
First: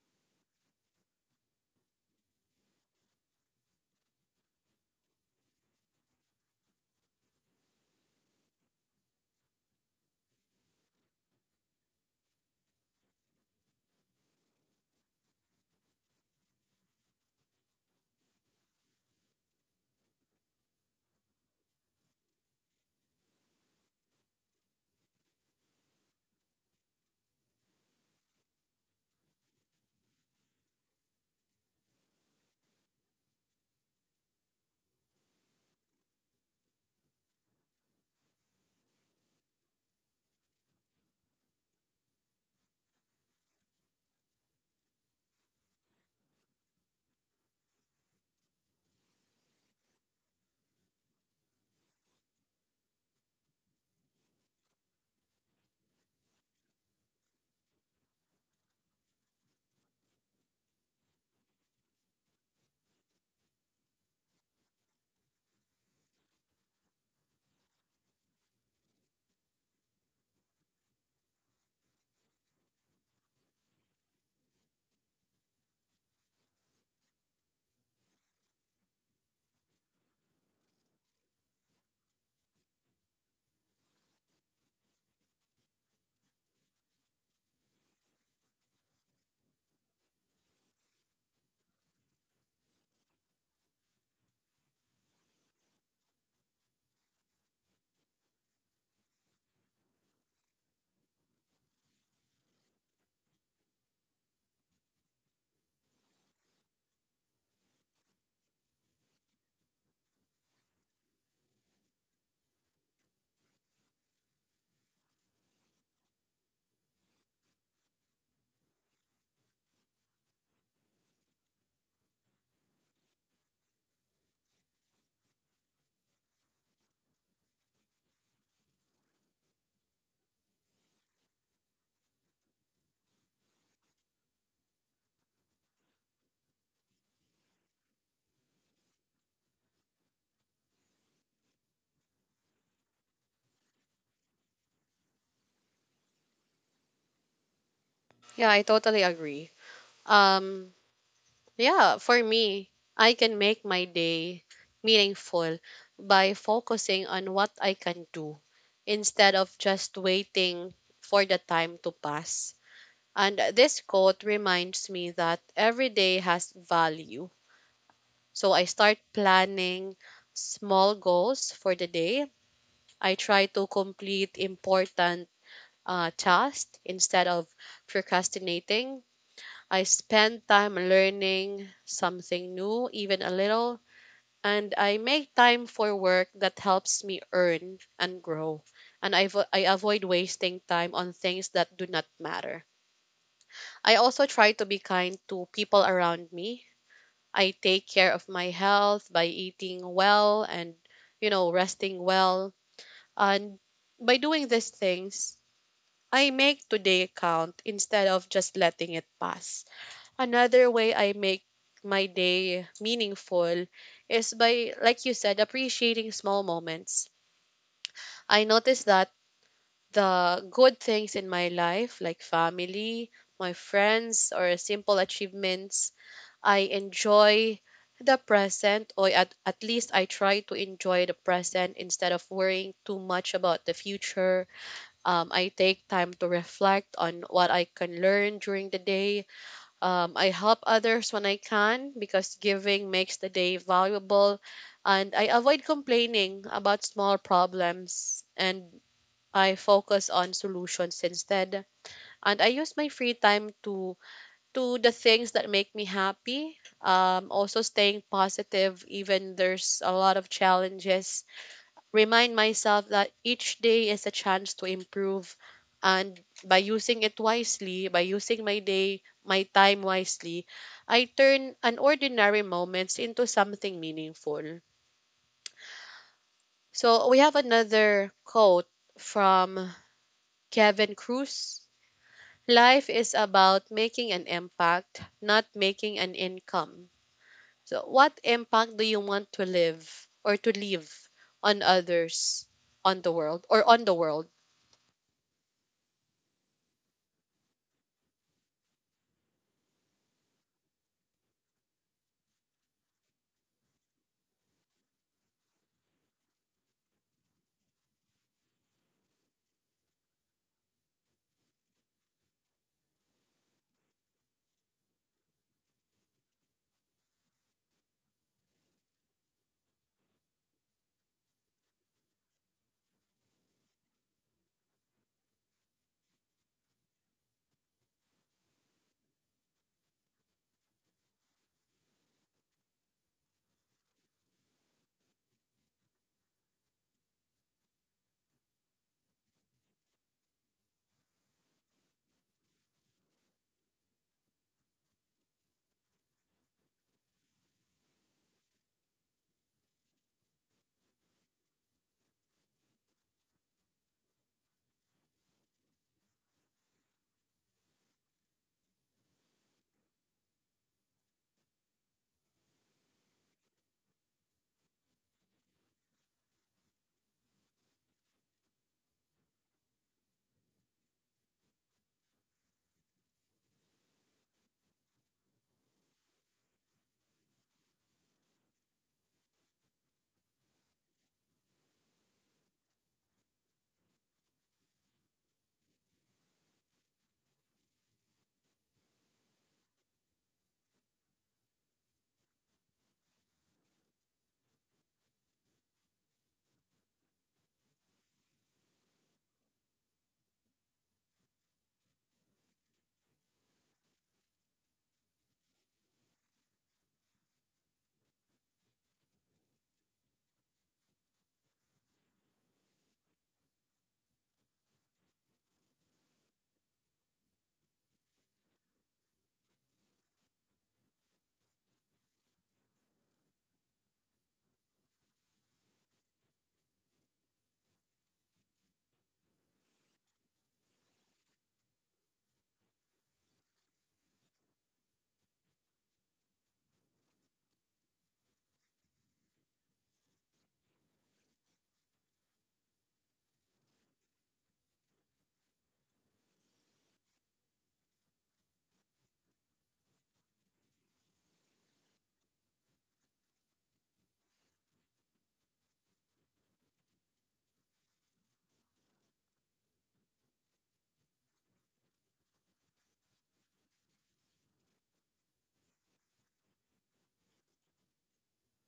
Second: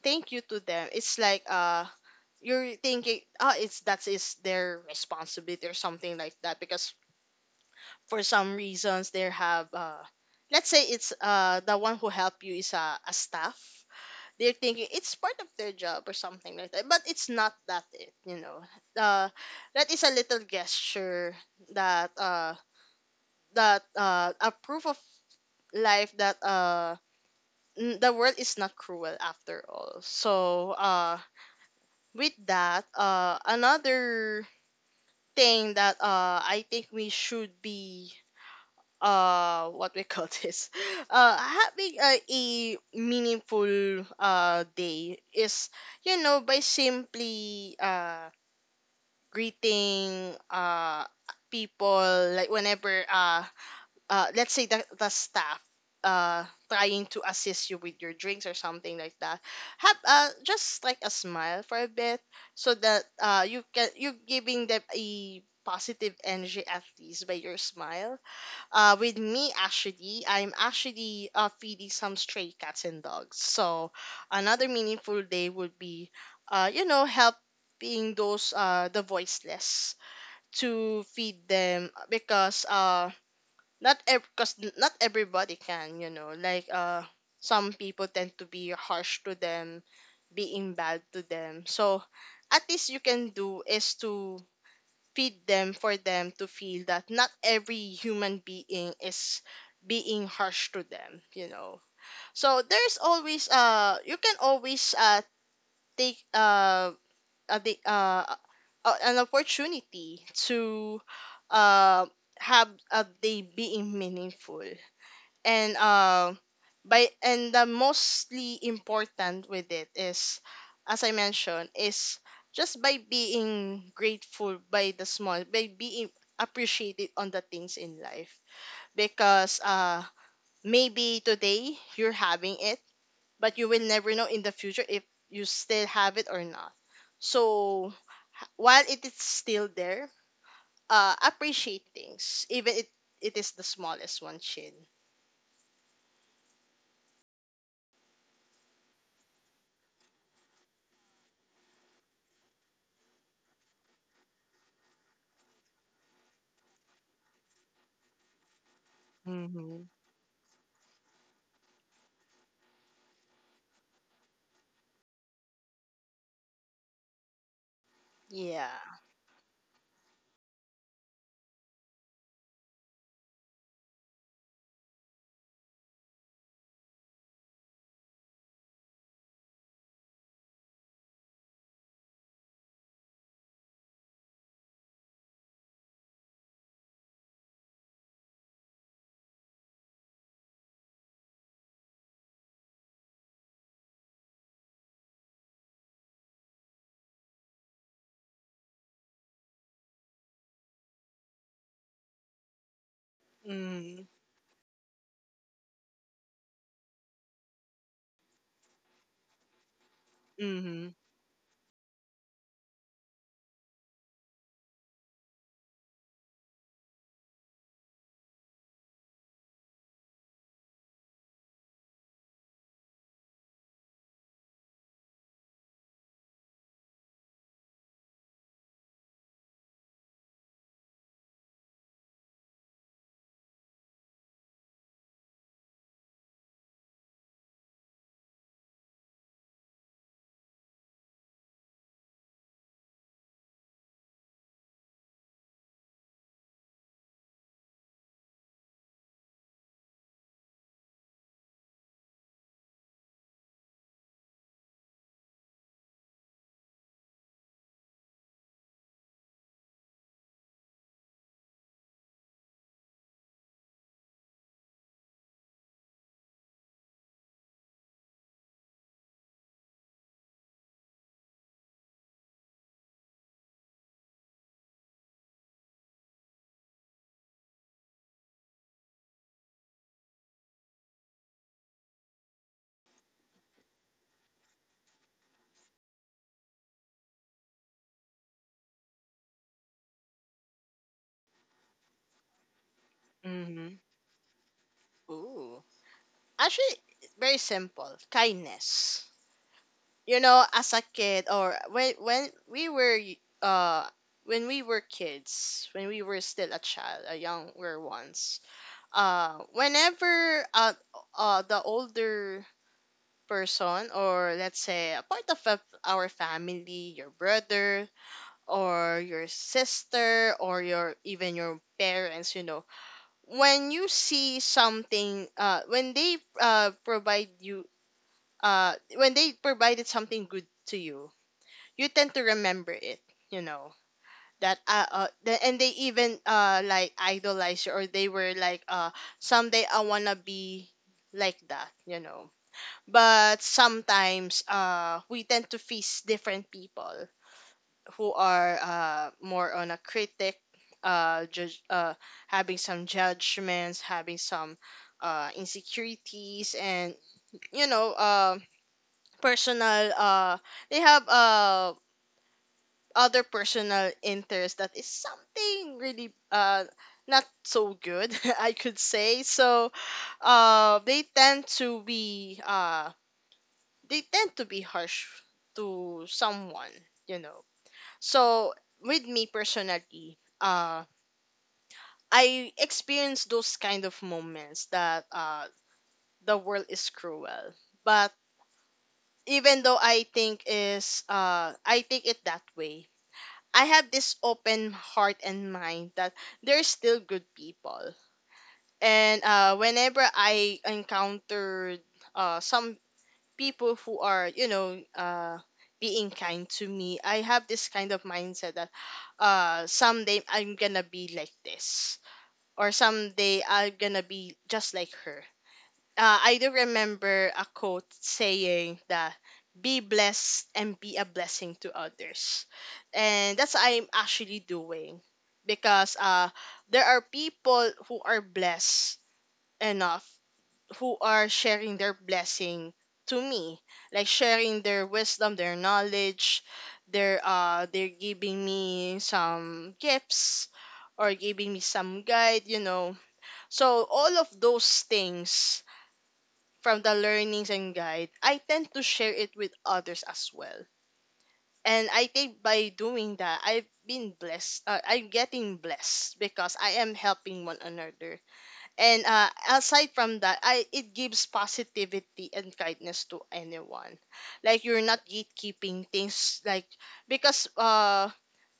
B: thank you to them, it's like, you're thinking, oh, it's, that is their responsibility or something like that, because for some reasons they have let's say it's the one who help you is a staff. They're thinking it's part of their job or something like that, but it's not that, it, you know. uh that is a little gesture, that uh that a proof of life, that the world is not cruel after all. So with that, another thing that I think we should be, what we call this, having a meaningful day is, you know, by simply greeting people. Like whenever let's say the staff uh trying to assist you with your drinks or something like that, have just like a smile for a bit, so that you're giving them a positive energy at least by your smile. With me, actually, I'm actually feeding some stray cats and dogs. So another meaningful day would be, you know, helping those the voiceless, to feed them, because not everybody can, you know, like, some people tend to be harsh to them, being bad to them. So at least you can do is to feed them, for them to feel that not every human being is being harsh to them, you know. So there's always you can always take a big, an opportunity to uh have a day being meaningful. And by and the mostly important with it is, as I mentioned, is just by being grateful, by the small, by being appreciated on the things in life, because maybe today you're having it, but you will never know in the future if you still have it or not. So while it is still there, appreciate things, even it, it is the smallest one, Chin.
A: Yeah, I totally agree. Um, Yeah, for me, I can make my day meaningful by focusing on what I can do instead of
B: Mm-hmm.
A: just waiting for the time to pass. And this quote reminds me that every day has value. So I
B: Yeah.
A: start planning small goals for the day. I try to complete important tasks instead of procrastinating. I spend time learning something new, even a little, and I make time for work that helps me earn and grow. And I avoid wasting time on things that do not matter. I also try to be kind to people around me. I take care of my health by eating well and, you know, resting well. And by
B: Mhm.
A: doing these things, I make today count instead of just letting it pass. Another way
B: Mhm.
A: I make my day meaningful is by, like you said, appreciating small moments. I notice that the good things in my life, like family, my friends, or simple achievements, I enjoy the present, or at least I try to enjoy the present instead of worrying too much about the future. I take time to reflect on what I can learn during the day. I help others when I can because giving makes the day valuable. And I avoid complaining about small problems, and I focus on solutions instead. And I use my free time to do the things that make me happy. Also, staying positive even there's a lot of challenges, remind myself that each day is a chance to improve, and by using my day my time wisely, I turn unordinary moments into something meaningful. So we have another quote from Kevin Cruz. Life is about making an impact, not making an income. So what impact do you want to live or to leave on others, on
B: Mhm.
A: the world?
B: Ooh. Actually, it's very simple. Kindness. You know, as a kid, or when we were kids, when we were still a child, a younger ones, whenever the older person, or let's say a part of our family, your brother or your sister or your even your parents, you know, when you see something when they provide you, when they provided something good to you, you tend to remember it, you know, that the, and they even like idolize you, or they were like, someday I wanna be like that, you know. But sometimes we tend to face different people who are, more on a critic, judge, having some judgments, having some insecurities, and, you know, personal. They have other personal interest that is something really not so good, I could say. So, uh, they tend to be uh, they tend to be harsh to someone. You know, so with me personally, I experienced those kind of moments that the world is cruel. But even though I think it that way, I have this open heart and mind that there's still good people. And whenever I encountered some people who are, you know, being kind to me, I have this kind of mindset that someday I'm gonna be like this, or someday I'm gonna be just like her. I do remember a quote saying that be blessed and be a blessing to others. And that's what I'm actually doing because there are people who are blessed enough who are sharing their blessing to me, like sharing their wisdom, their knowledge, their are they're giving me some gifts or giving me some guide. So all of those things, from the learnings and guide, I tend to share it with others as well. And I think by doing that, I've been blessed. I'm getting blessed because I am helping one another. And aside from that, I it gives positivity and kindness to anyone. Like, you're not gatekeeping things, like, because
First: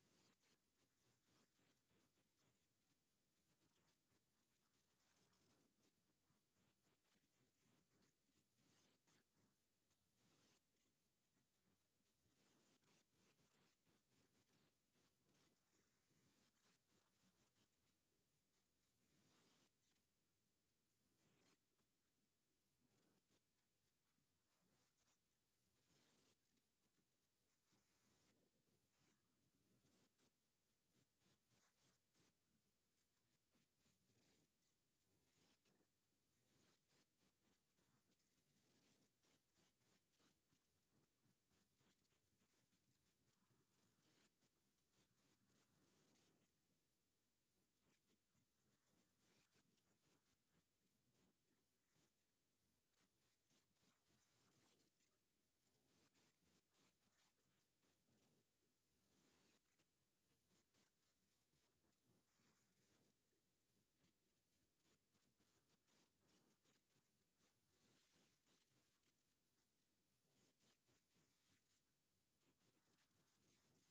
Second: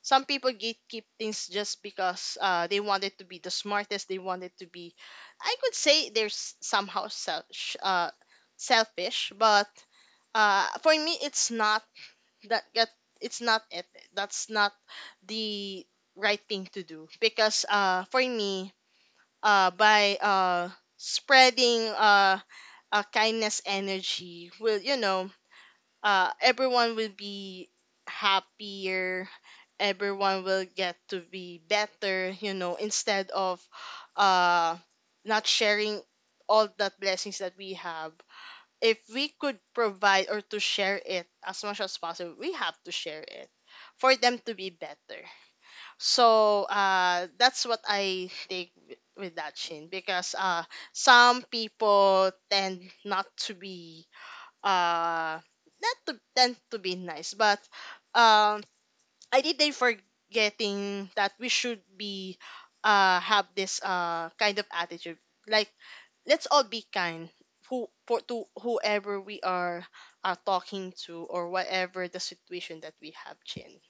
B: some people gatekeep things just because they wanted to be the smartest, they wanted to be, I could say, somehow selfish, selfish. But for me, it's not that. It's not it That's not the right thing to do, because for me, by spreading a kindness energy will, you know, everyone will be happier, everyone will get to be better, you know, instead of uh, not sharing all that blessings that we have. If we could provide or to share it as much as possible, we have to share it for them to be better. So that's what I think with that, Shin, because some people tend not to be uh, not to tend to be nice. But um, I think they forgetting that we should be, have this kind of attitude. Like, let's all be kind, who for, to whoever we are talking to, or whatever the situation that we have, Chin.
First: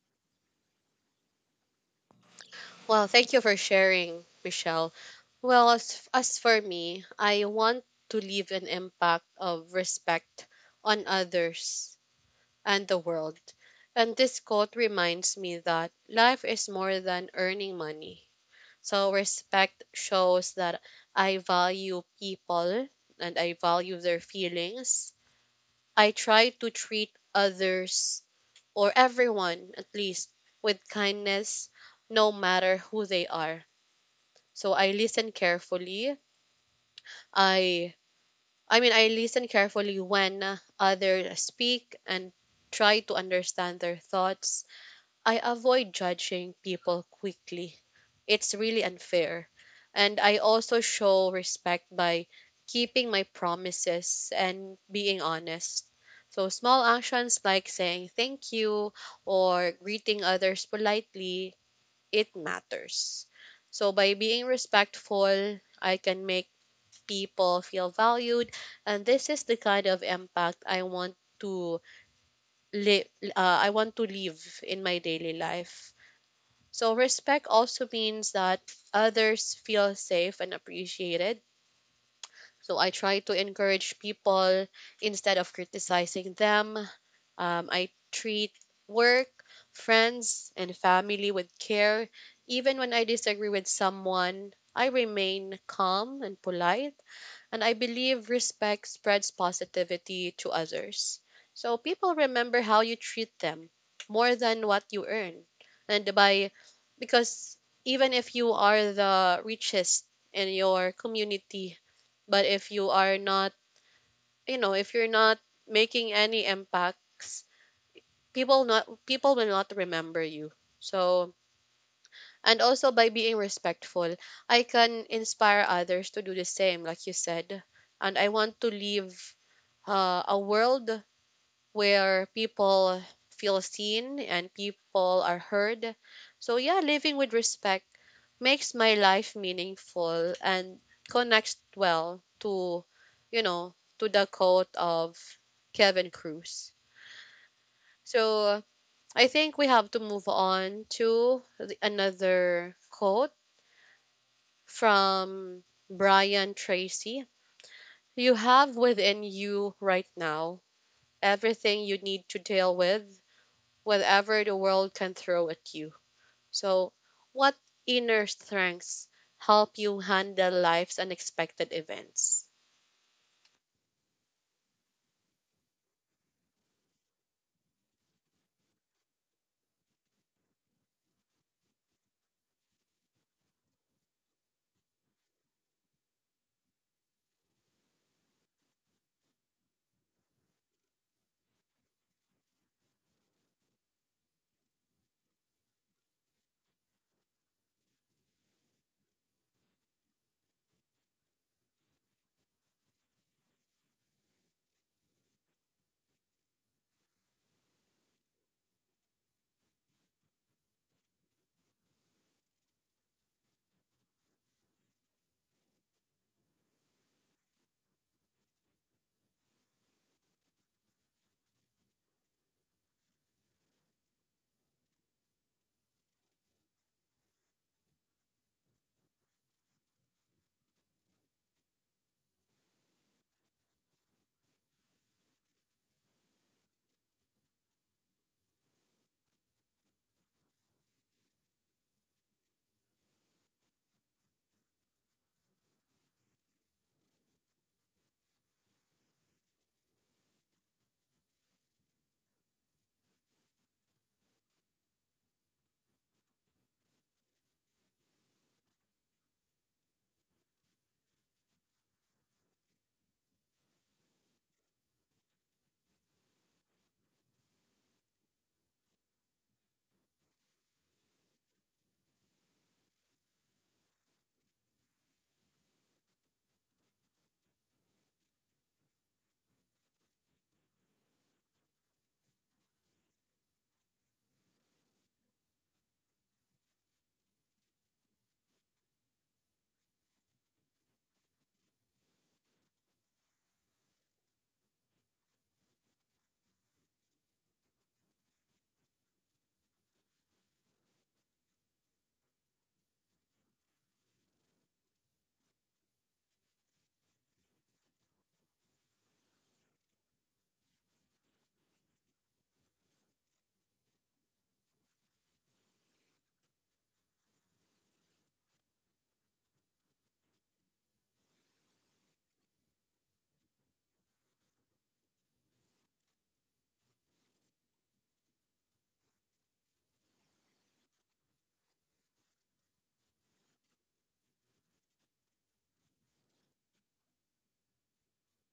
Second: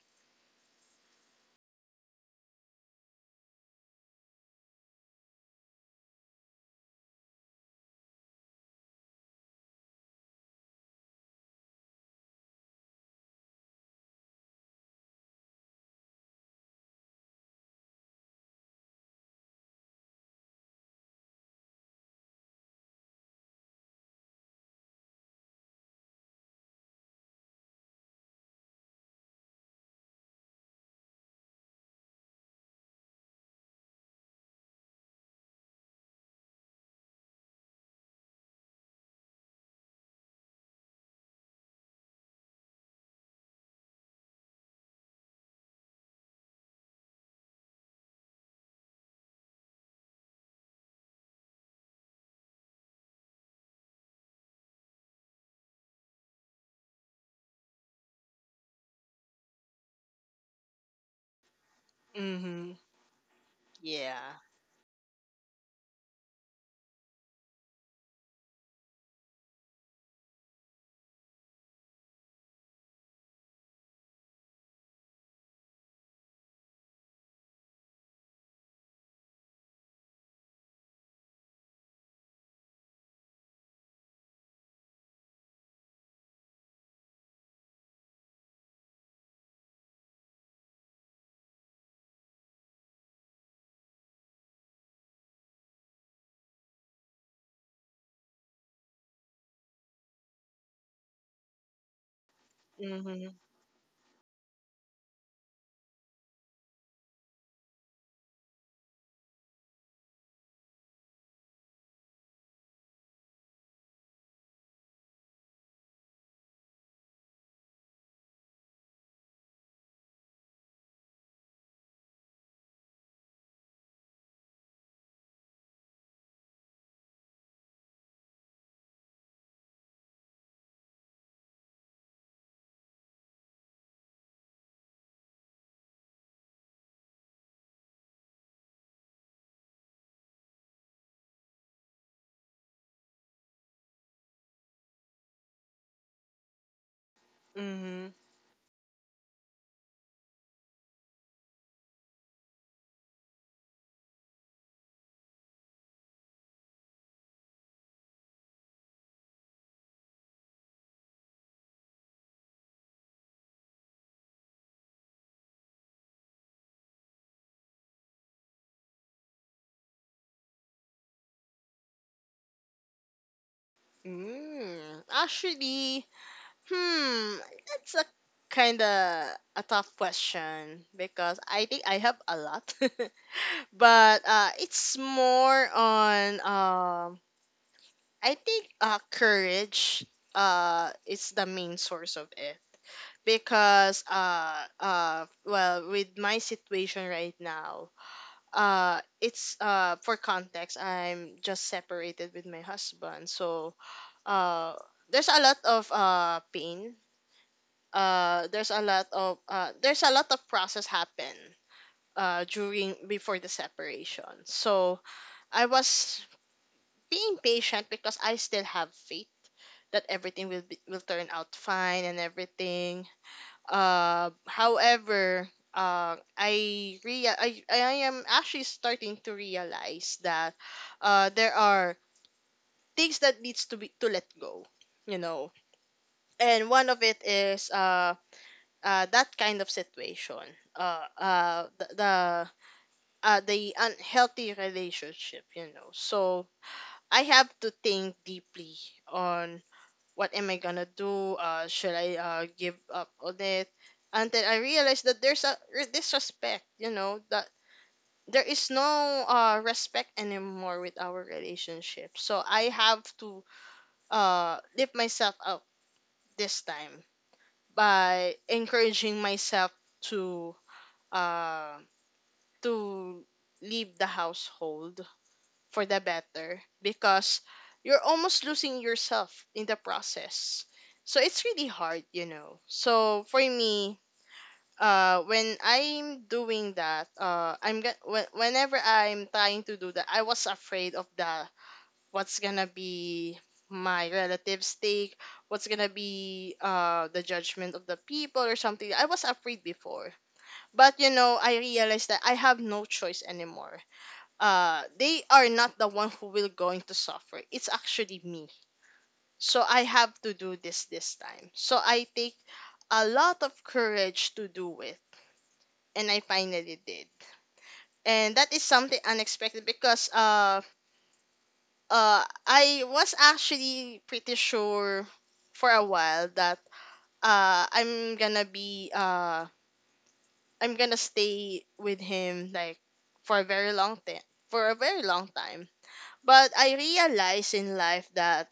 A: Well, thank you for sharing, Michelle. Well, as for me, I want to leave an impact of respect on others and the world. And this quote reminds me that life is more than earning money. So, respect shows that I value people and I value their feelings. I try to treat others, or everyone, at least, with kindness, no matter who they are. So I listen carefully. I I mean I listen carefully when others speak and try to understand their thoughts. I avoid judging people quickly. It's really unfair. And I also show respect by keeping my promises and being honest. So small actions like saying thank you or greeting others politely, it
B: Mm-hmm.
A: matters. So by
B: Yeah.
A: being respectful, I can make people feel valued, and this is the kind of impact I want to live live in my daily life. So respect also means that others feel safe and appreciated. So I try to encourage people instead of criticizing them. I treat work, friends, and family with care. Even when I disagree with someone, I remain calm and polite, and I believe respect spreads positivity to others. So people remember how you treat them more than what you earn. And by because even if you are the richest in your community, but if you are not, you know, if you're not making any impact, people will not remember you. So, and also by being respectful, I can inspire others to do the same, like you said. And I want to live a world where people feel seen and people are heard. So yeah, living with respect makes my life meaningful and connects well to, you know, to the quote of Kevin Cruz.
B: Mhm.
A: So I think we have to move on to another quote from Brian Tracy. You have within you right now everything you need to deal with whatever the world can throw at you. So, what inner strengths help you handle life's unexpected events?
B: Mm. Actually, hmm, that's a kind of a tough question because I think I have a lot, but it's more on, I think, courage is the main source of it, because well, with my situation right now, it's, for context, I'm just separated with my husband. So uh there's a lot of pain, there's a lot of process happen during, before the separation. So I was being patient because I still have faith that everything will be, will turn out fine and everything. However, I am actually starting to realize that there are things that needs to be to let go, you know. And one of it is that kind of situation, the the unhealthy relationship, you know. So I have to think deeply on what am I gonna do. Should I give up on it? Until I realize that there's a disrespect, you know, that there is no respect anymore with our relationship. So I have to lift myself up this time by encouraging myself to uh, to leave the household for the better, because you're almost losing yourself in the process. So it's really hard, you know. So for me, when I'm doing that, I'm get when whenever I'm trying to do that, I was afraid of the what's gonna be my relative's take, what's gonna be the judgment of the people or something. I was afraid before. But you know, I realized that I have no choice anymore. Uh, they are not the one who will going to suffer. It's actually me. So I have to do this this time. So I take a lot of courage to do it, and I finally did. And that is something unexpected, because I was actually pretty sure for a while that I'm gonna be, I'm gonna stay with him, like, for a very long time, for a very long time. But I realized in life that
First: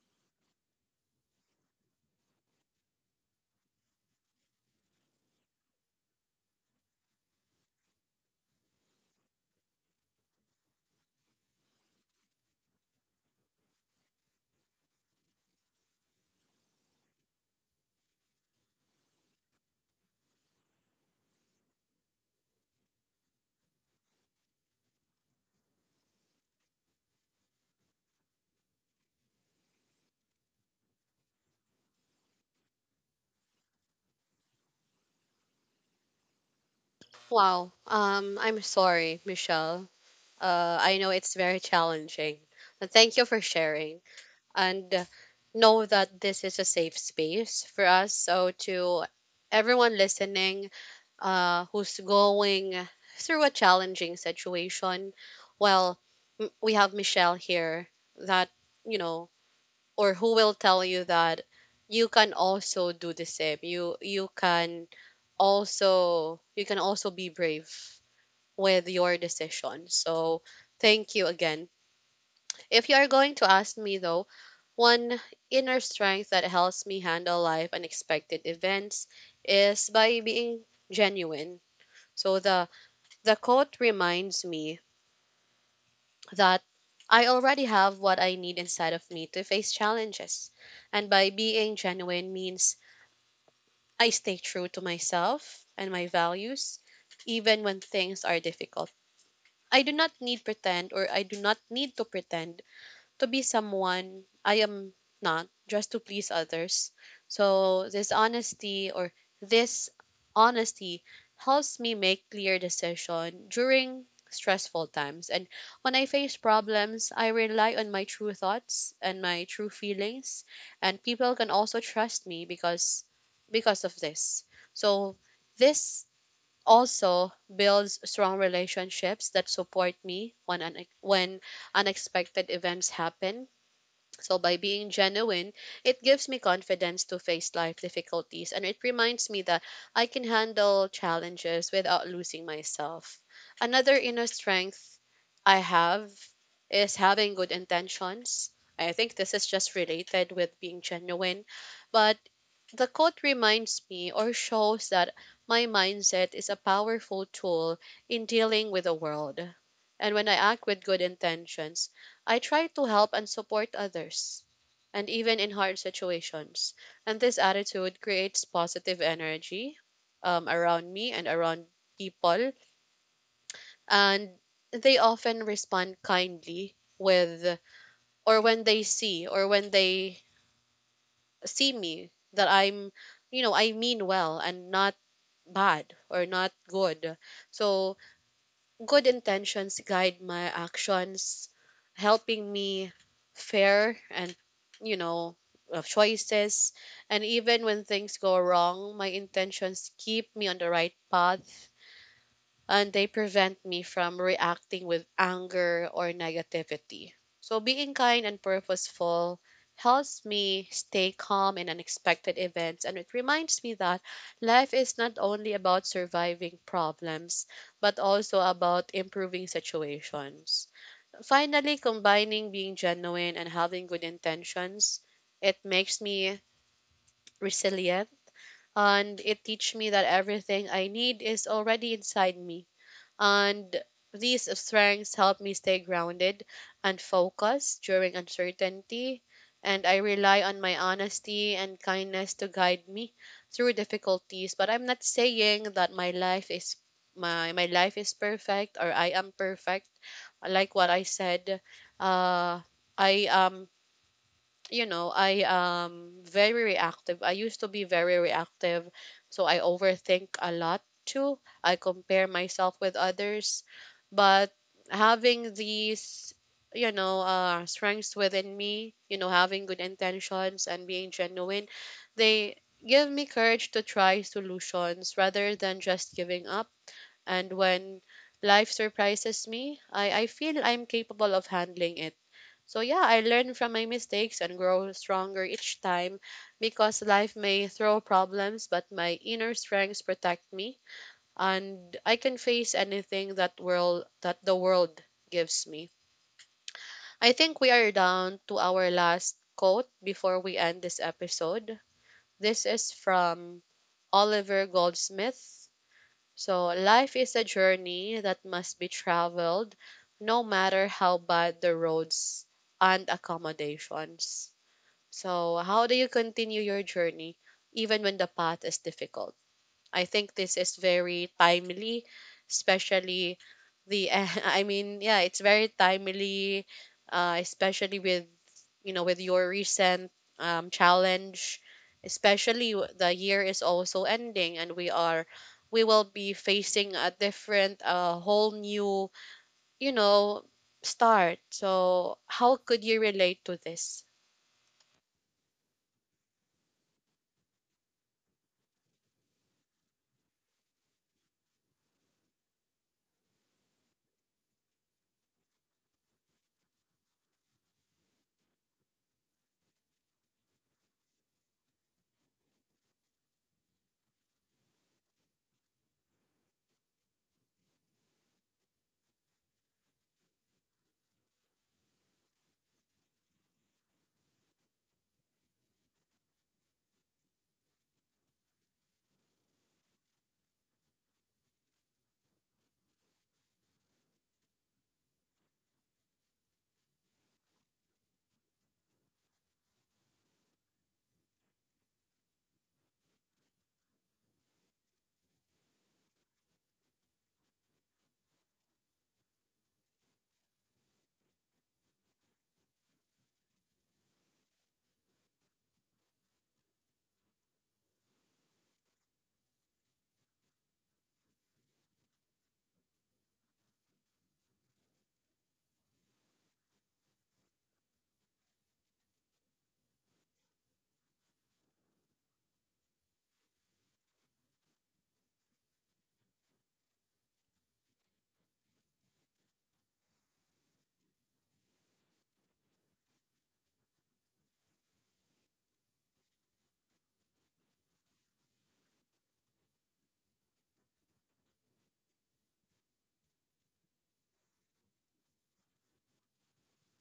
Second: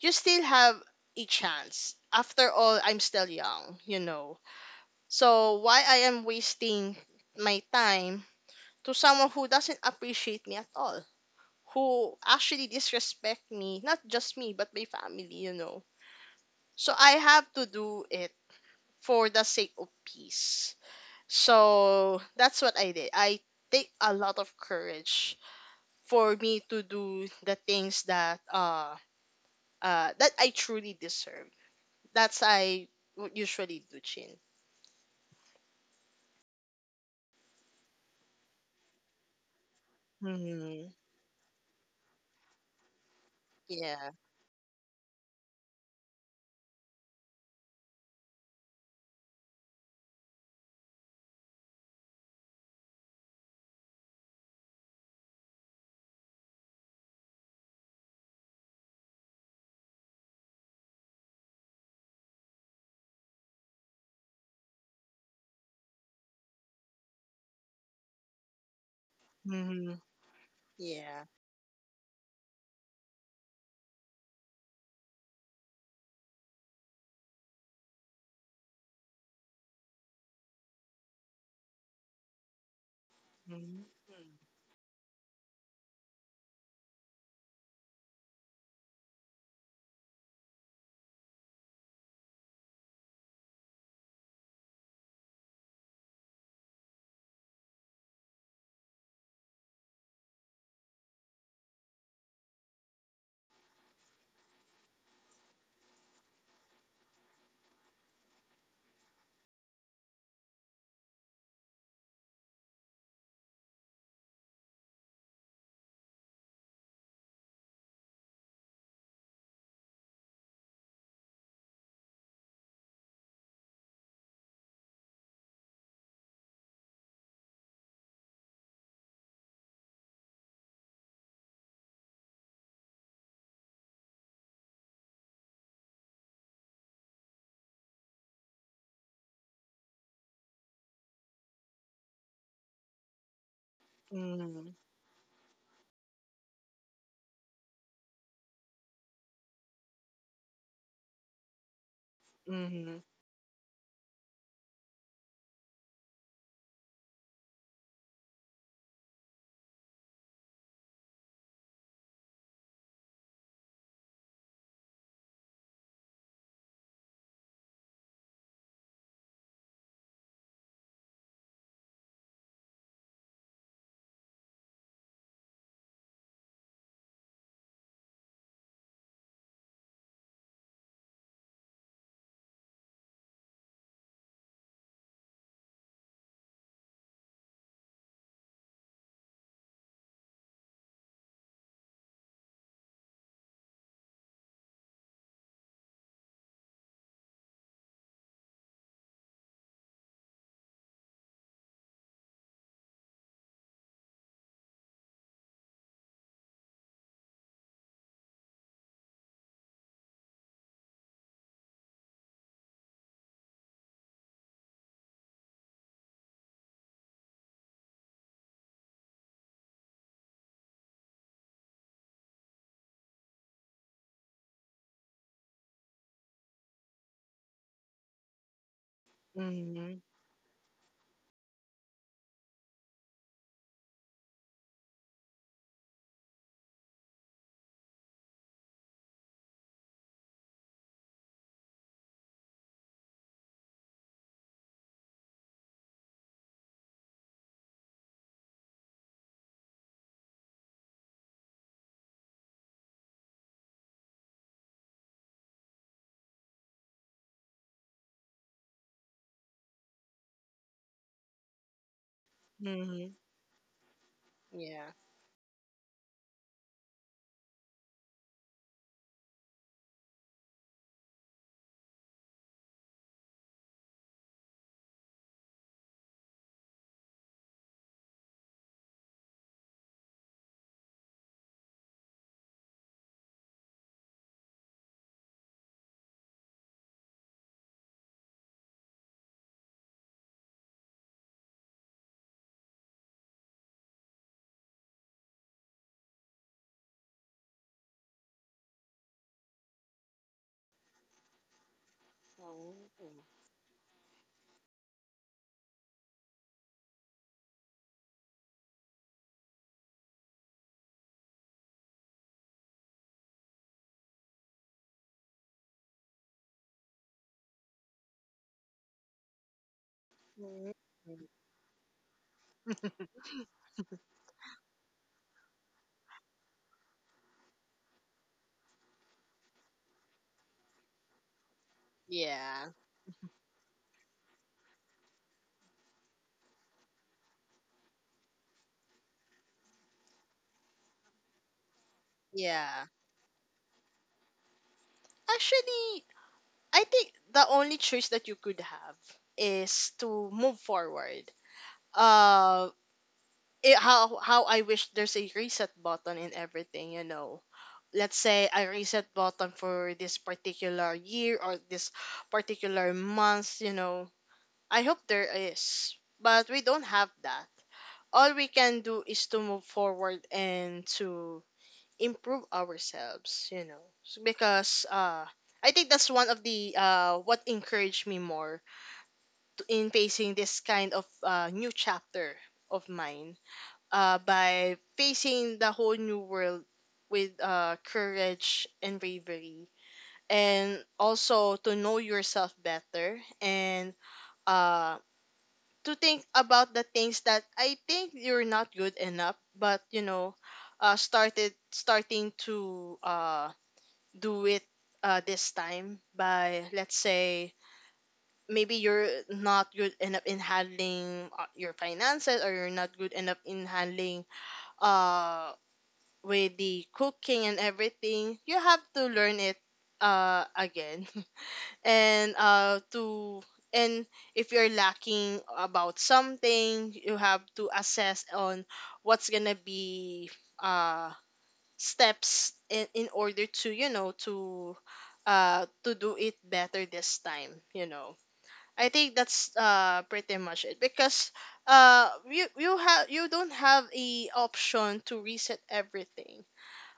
B: you still have a chance. After all, I'm still young, you know. So why I am wasting my time to someone who doesn't appreciate me at all? Who actually disrespect me, not just me, but my family, you know. So I have to do it for the sake of peace. So that's what I did. I take a lot of courage for me to do the things that that I truly deserve. That's I would usually do, Chin.
A: Wow. I'm sorry, Michelle. I
B: Mm-hmm.
A: know it's very challenging. But thank you for sharing.
B: Yeah.
A: And know that this is a safe space for us. So, to everyone listening, who's going through a challenging situation, well, we have Michelle here that, you know, or who will tell you that you can also do the same. You can also be brave with your decision.
B: Mm-hmm.
A: So thank
B: Yeah.
A: you again. If you are going to ask me though, one inner strength that helps me handle life unexpected events is by being genuine. So the quote
B: Mm-hmm.
A: reminds me that I already have what I need inside of me to face challenges. And by being genuine means I stay true to myself and my values even when things are difficult. I do not need to pretend to be someone I am not just to please others. So this honesty helps me make clear decision during stressful times, and when I face problems I rely on my true thoughts and my true feelings, and people can also trust me because of this. So this also builds strong relationships that support me when unexpected events happen. So by being genuine, it gives me confidence to face life difficulties, and it reminds me that I can handle challenges without losing myself. Another inner
B: Mm-hmm.
A: strength I have is having good intentions. I think this is just related with being genuine, but the quote reminds me or shows that my mindset is a powerful tool in dealing with the world. And when I act with good intentions, I try to help and support others, and even in hard situations. And this attitude creates positive energy around me and around people, and they often respond kindly with, or when they see, or when they see me that I'm, you know, I mean well and not bad or not good. So good intentions guide my actions, helping me fair and, you know, of choices. And even when things go wrong, my intentions keep me on the right path, and they prevent me from reacting with anger or negativity. So being kind and purposeful helps me stay calm in unexpected events, and it reminds me that life is not only about surviving problems but also about improving situations. Finally, combining being genuine and having good intentions, it makes me resilient, and it teaches me
B: Mm-hmm.
A: that everything I need is already inside me, and these strengths help me stay grounded and focused during uncertainty, and I rely on my honesty and kindness to guide me through difficulties. But I'm not saying that my life is my life is perfect or I am perfect. Like what I said, uh, I am, you know, I am very reactive. I used to be very reactive, so I overthink a lot too. I compare myself with
B: Mm-hmm.
A: others, but
B: Yeah.
A: having these, strengths within me, you know, having good intentions and being genuine, they give me courage to try solutions rather than just giving up. And when life surprises me, I feel I'm capable of handling it. So yeah, I learn from my mistakes and grow stronger each time, because life may throw problems, but my inner strengths protect me and I can face anything that world that the world gives me. I think we are down to our last quote before we end this episode. This is from Oliver Goldsmith. So life is a journey that must be traveled no matter how bad the roads and accommodations. So, how do you continue your journey even when the path is difficult? I think this is
B: Mm-hmm.
A: very timely, especially the I mean, yeah, it's very timely, especially with you know with your recent challenge.
B: Yeah,
A: Especially the year is also ending, and we will be facing a different, a whole new, you know, start. So, how could
B: yeah.
A: you relate to this?
B: Actually, I think the only choice that you could have is to move forward. Uh, it, how I wish there's a reset button in everything. You know, let's say a reset button for this particular year or this particular month. You know, I hope there is, but we don't have that. All we can do is to move forward and to improve ourselves, you know. Because I think that's one of the what encouraged me more to, in facing this kind of new chapter of mine, by facing the whole new world with courage and bravery, and also to know yourself better, and uh to think about the things that I think you're not good enough but, you know, started starting to do it this time. By, let's say, maybe you're not good enough in handling your finances, or you're not good enough in handling uh with the cooking and everything, you have to learn it again. And to and if you're lacking about something, you have to assess on what's gonna be uh steps in order to, you know, to do it better this time, you know. I think that's pretty much it, because you don't have a option to reset everything.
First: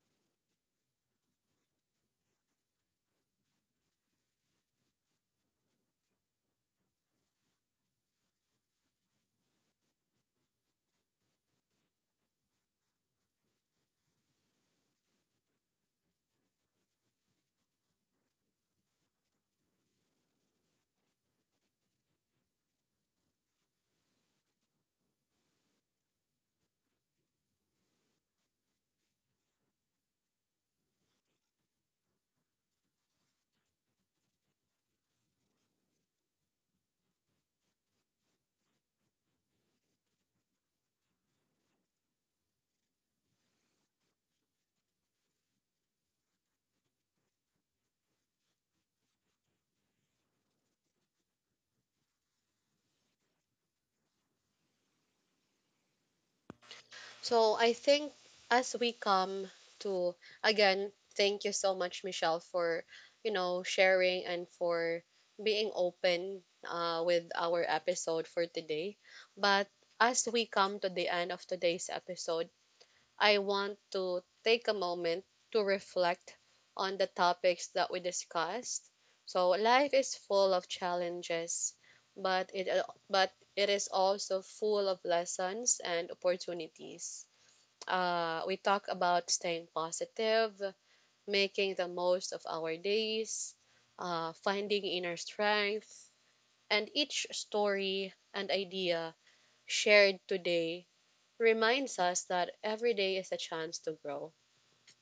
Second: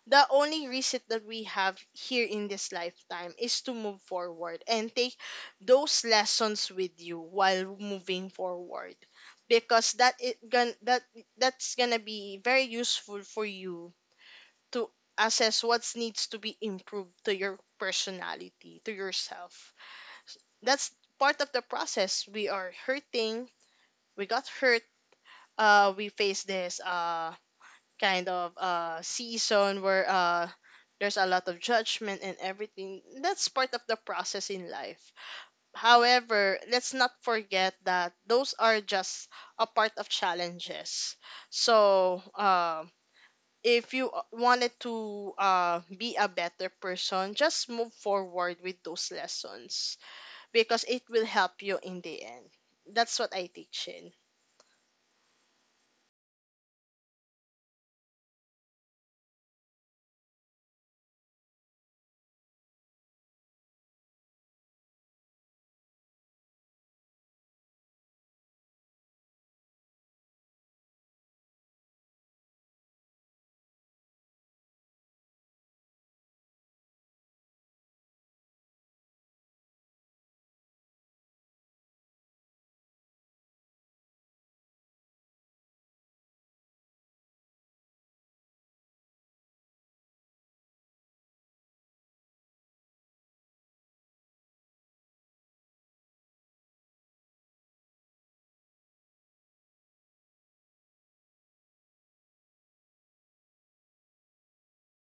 B: The only reset that we have here in this lifetime is to move forward and take those lessons with you while moving forward, because that's gonna be very useful for you to assess what needs to be improved to your personality, to yourself. That's part of the process. We are hurting. We got hurt. We face this kind of season where there's a lot of judgment and everything. That's part of the process in life. However, let's not forget that those are just a part of challenges. So, if you wanted to be a better person, just move forward with those lessons, because it will help you in the end. That's what I teach in.
A: So I think, as we come to, again, thank you so much, Michelle, for you know sharing and for being open with our episode for today. But as we come to the end of today's episode, I want to take a moment to reflect on the topics that we discussed. So life is full of challenges, but it but it is also full of lessons and opportunities. We talk about staying positive, making the most of our days, finding inner strength, and each story and idea shared today reminds us that every day is a chance to grow.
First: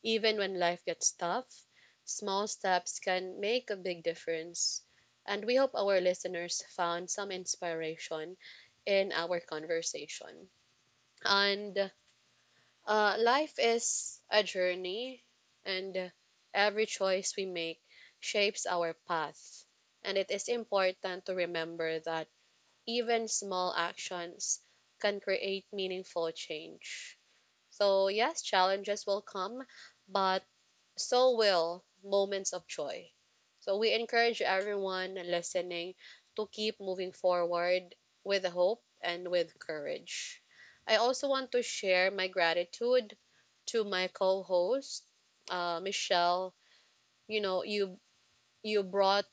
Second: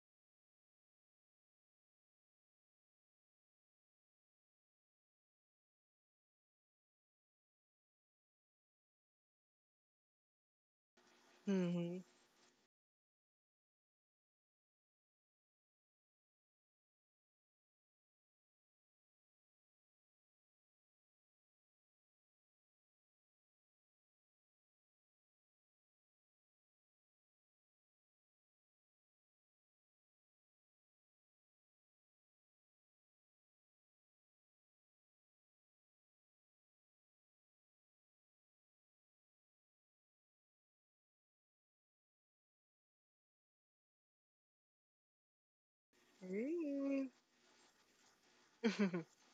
A: Even when life gets tough, small steps can make a big difference. And we hope our listeners found some inspiration in our conversation. And
B: Mm-hmm.
A: Life is a journey, and every choice we make shapes our path. And it is important to remember that even small actions can create meaningful change. So, yes, challenges will come, but so will moments of joy. So we encourage everyone listening to keep moving forward with hope and with courage. I also want to share my gratitude to my co-host, Michelle.
B: Mm-hmm.
A: You know, you brought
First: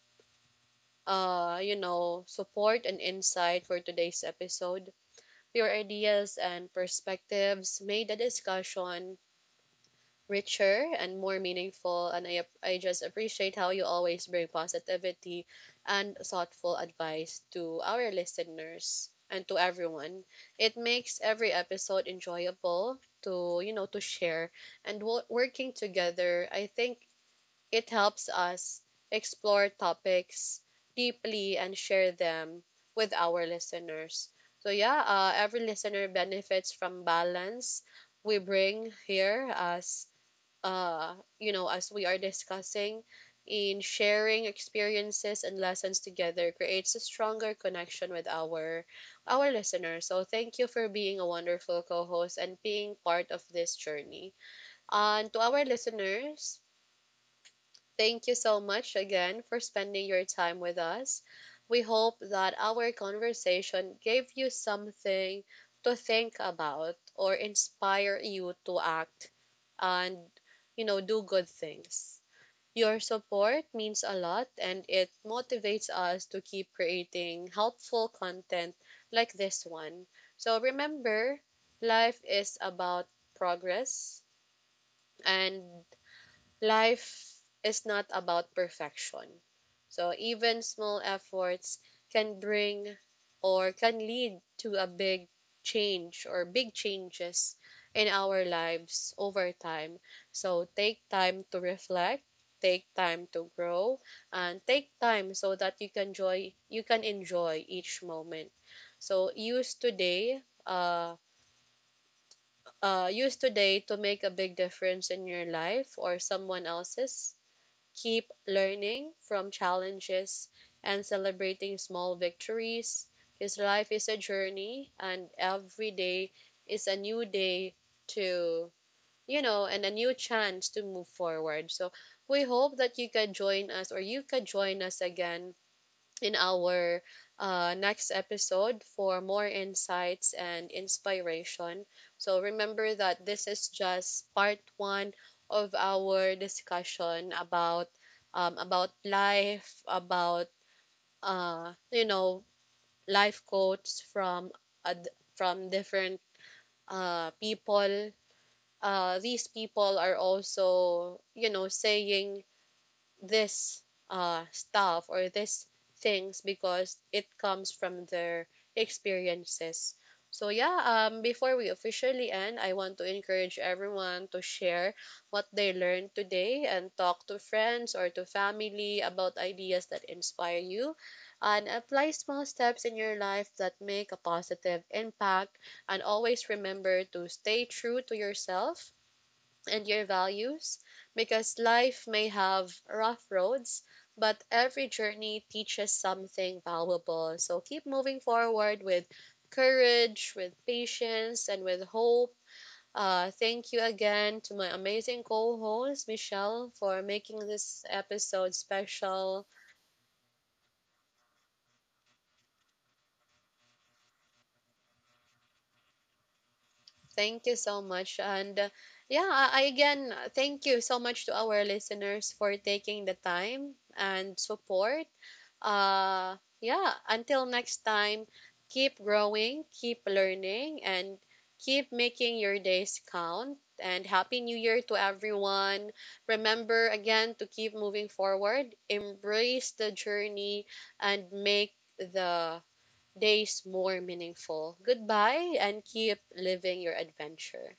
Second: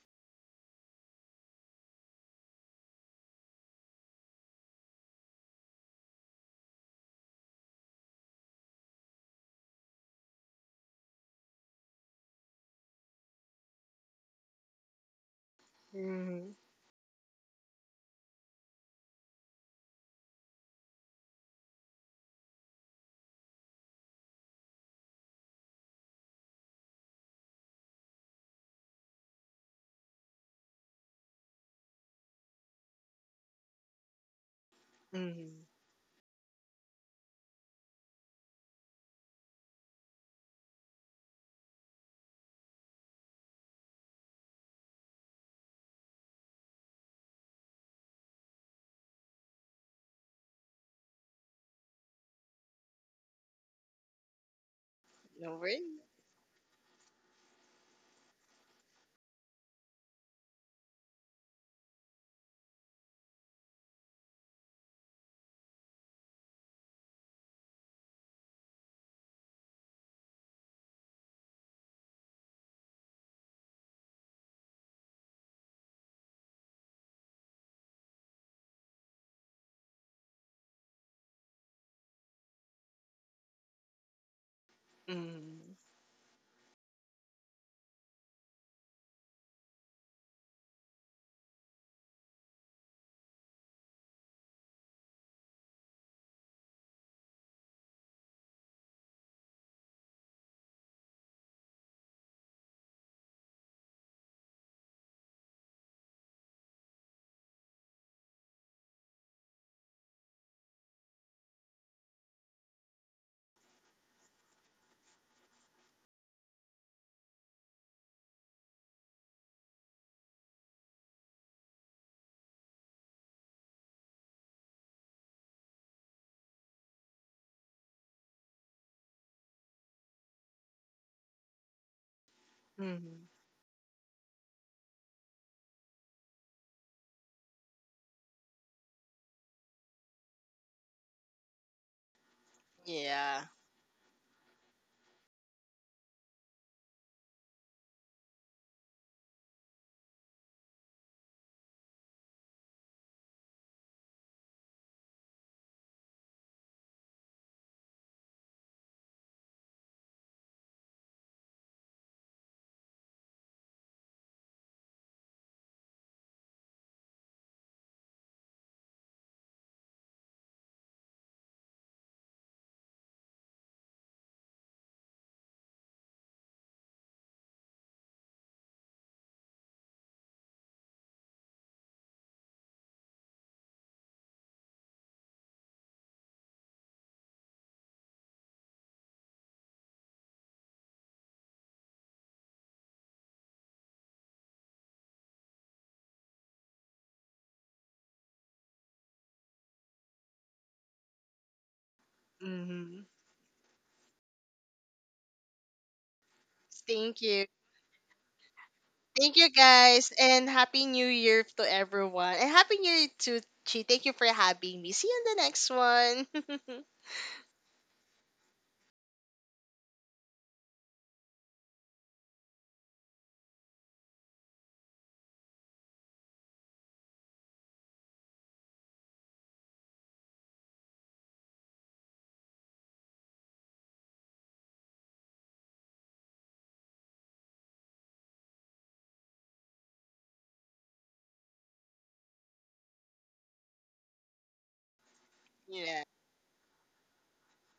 A: you know, support and insight for today's episode. Your ideas and perspectives made the discussion richer and more meaningful, and I just appreciate how you always bring positivity and
B: Hmm.
A: thoughtful advice to our listeners and to everyone. It makes every episode enjoyable to you know to share, and working together, I think it helps us explore topics deeply and share them with our listeners. So yeah,
B: Hmm.
A: every listener benefits from balance we bring here as, uh, you know, as we are discussing, in sharing experiences and lessons together creates a stronger connection with our listeners. So thank you for being a wonderful co-host and being part of this journey. And to
B: No
A: our
B: worries.
A: listeners, thank you so much again for spending your time with us. We hope that our conversation gave you something to think about or inspire you to act and you know do good things. Your support means a lot and it motivates us to keep creating helpful content like this one. So remember, life is about progress,
B: Hmm.
A: and life is not about perfection. So even small efforts can bring or can lead to a big change or big changes in our lives over time. So take time to reflect, take time to grow, and take time so that you can enjoy each moment. So uh use today to make a big difference in your life or someone else's. Keep learning from challenges and celebrating small victories. His life is a journey, and every day is a new day to, you know, and a new chance to move forward. So we hope that
B: Hmm.
A: you can join us again in our next episode for more insights and inspiration. So remember that
B: Yeah.
A: this is just part one of our discussion about life, about you know life quotes from from different people. These people are also you know saying this stuff or this things because it comes from their experiences. So yeah, before we officially end, I want to encourage everyone to share what they learned today and talk to friends or to family about ideas that inspire you, and apply small steps in your life that make a positive impact, and always remember to stay true to yourself and your values, because life may have rough roads, but every journey teaches something valuable. So keep moving forward with courage, with patience, and with hope.
B: Hmm.
A: Thank you again to my amazing co host, Michelle, for
B: Thank
A: making
B: you.
A: this episode
B: Thank
A: special.
B: you guys, and happy new year to everyone. And happy new year to Chi. Thank you for having me. See you in the next one.
A: Thank you so much. And yeah, I again thank you so much to our listeners for taking the time and support. Uh, yeah, until next time, keep growing, keep learning, and keep making your days count. And happy new year to everyone. Remember again to keep moving forward, embrace the journey, and make the days more meaningful. Goodbye, and keep living your adventure.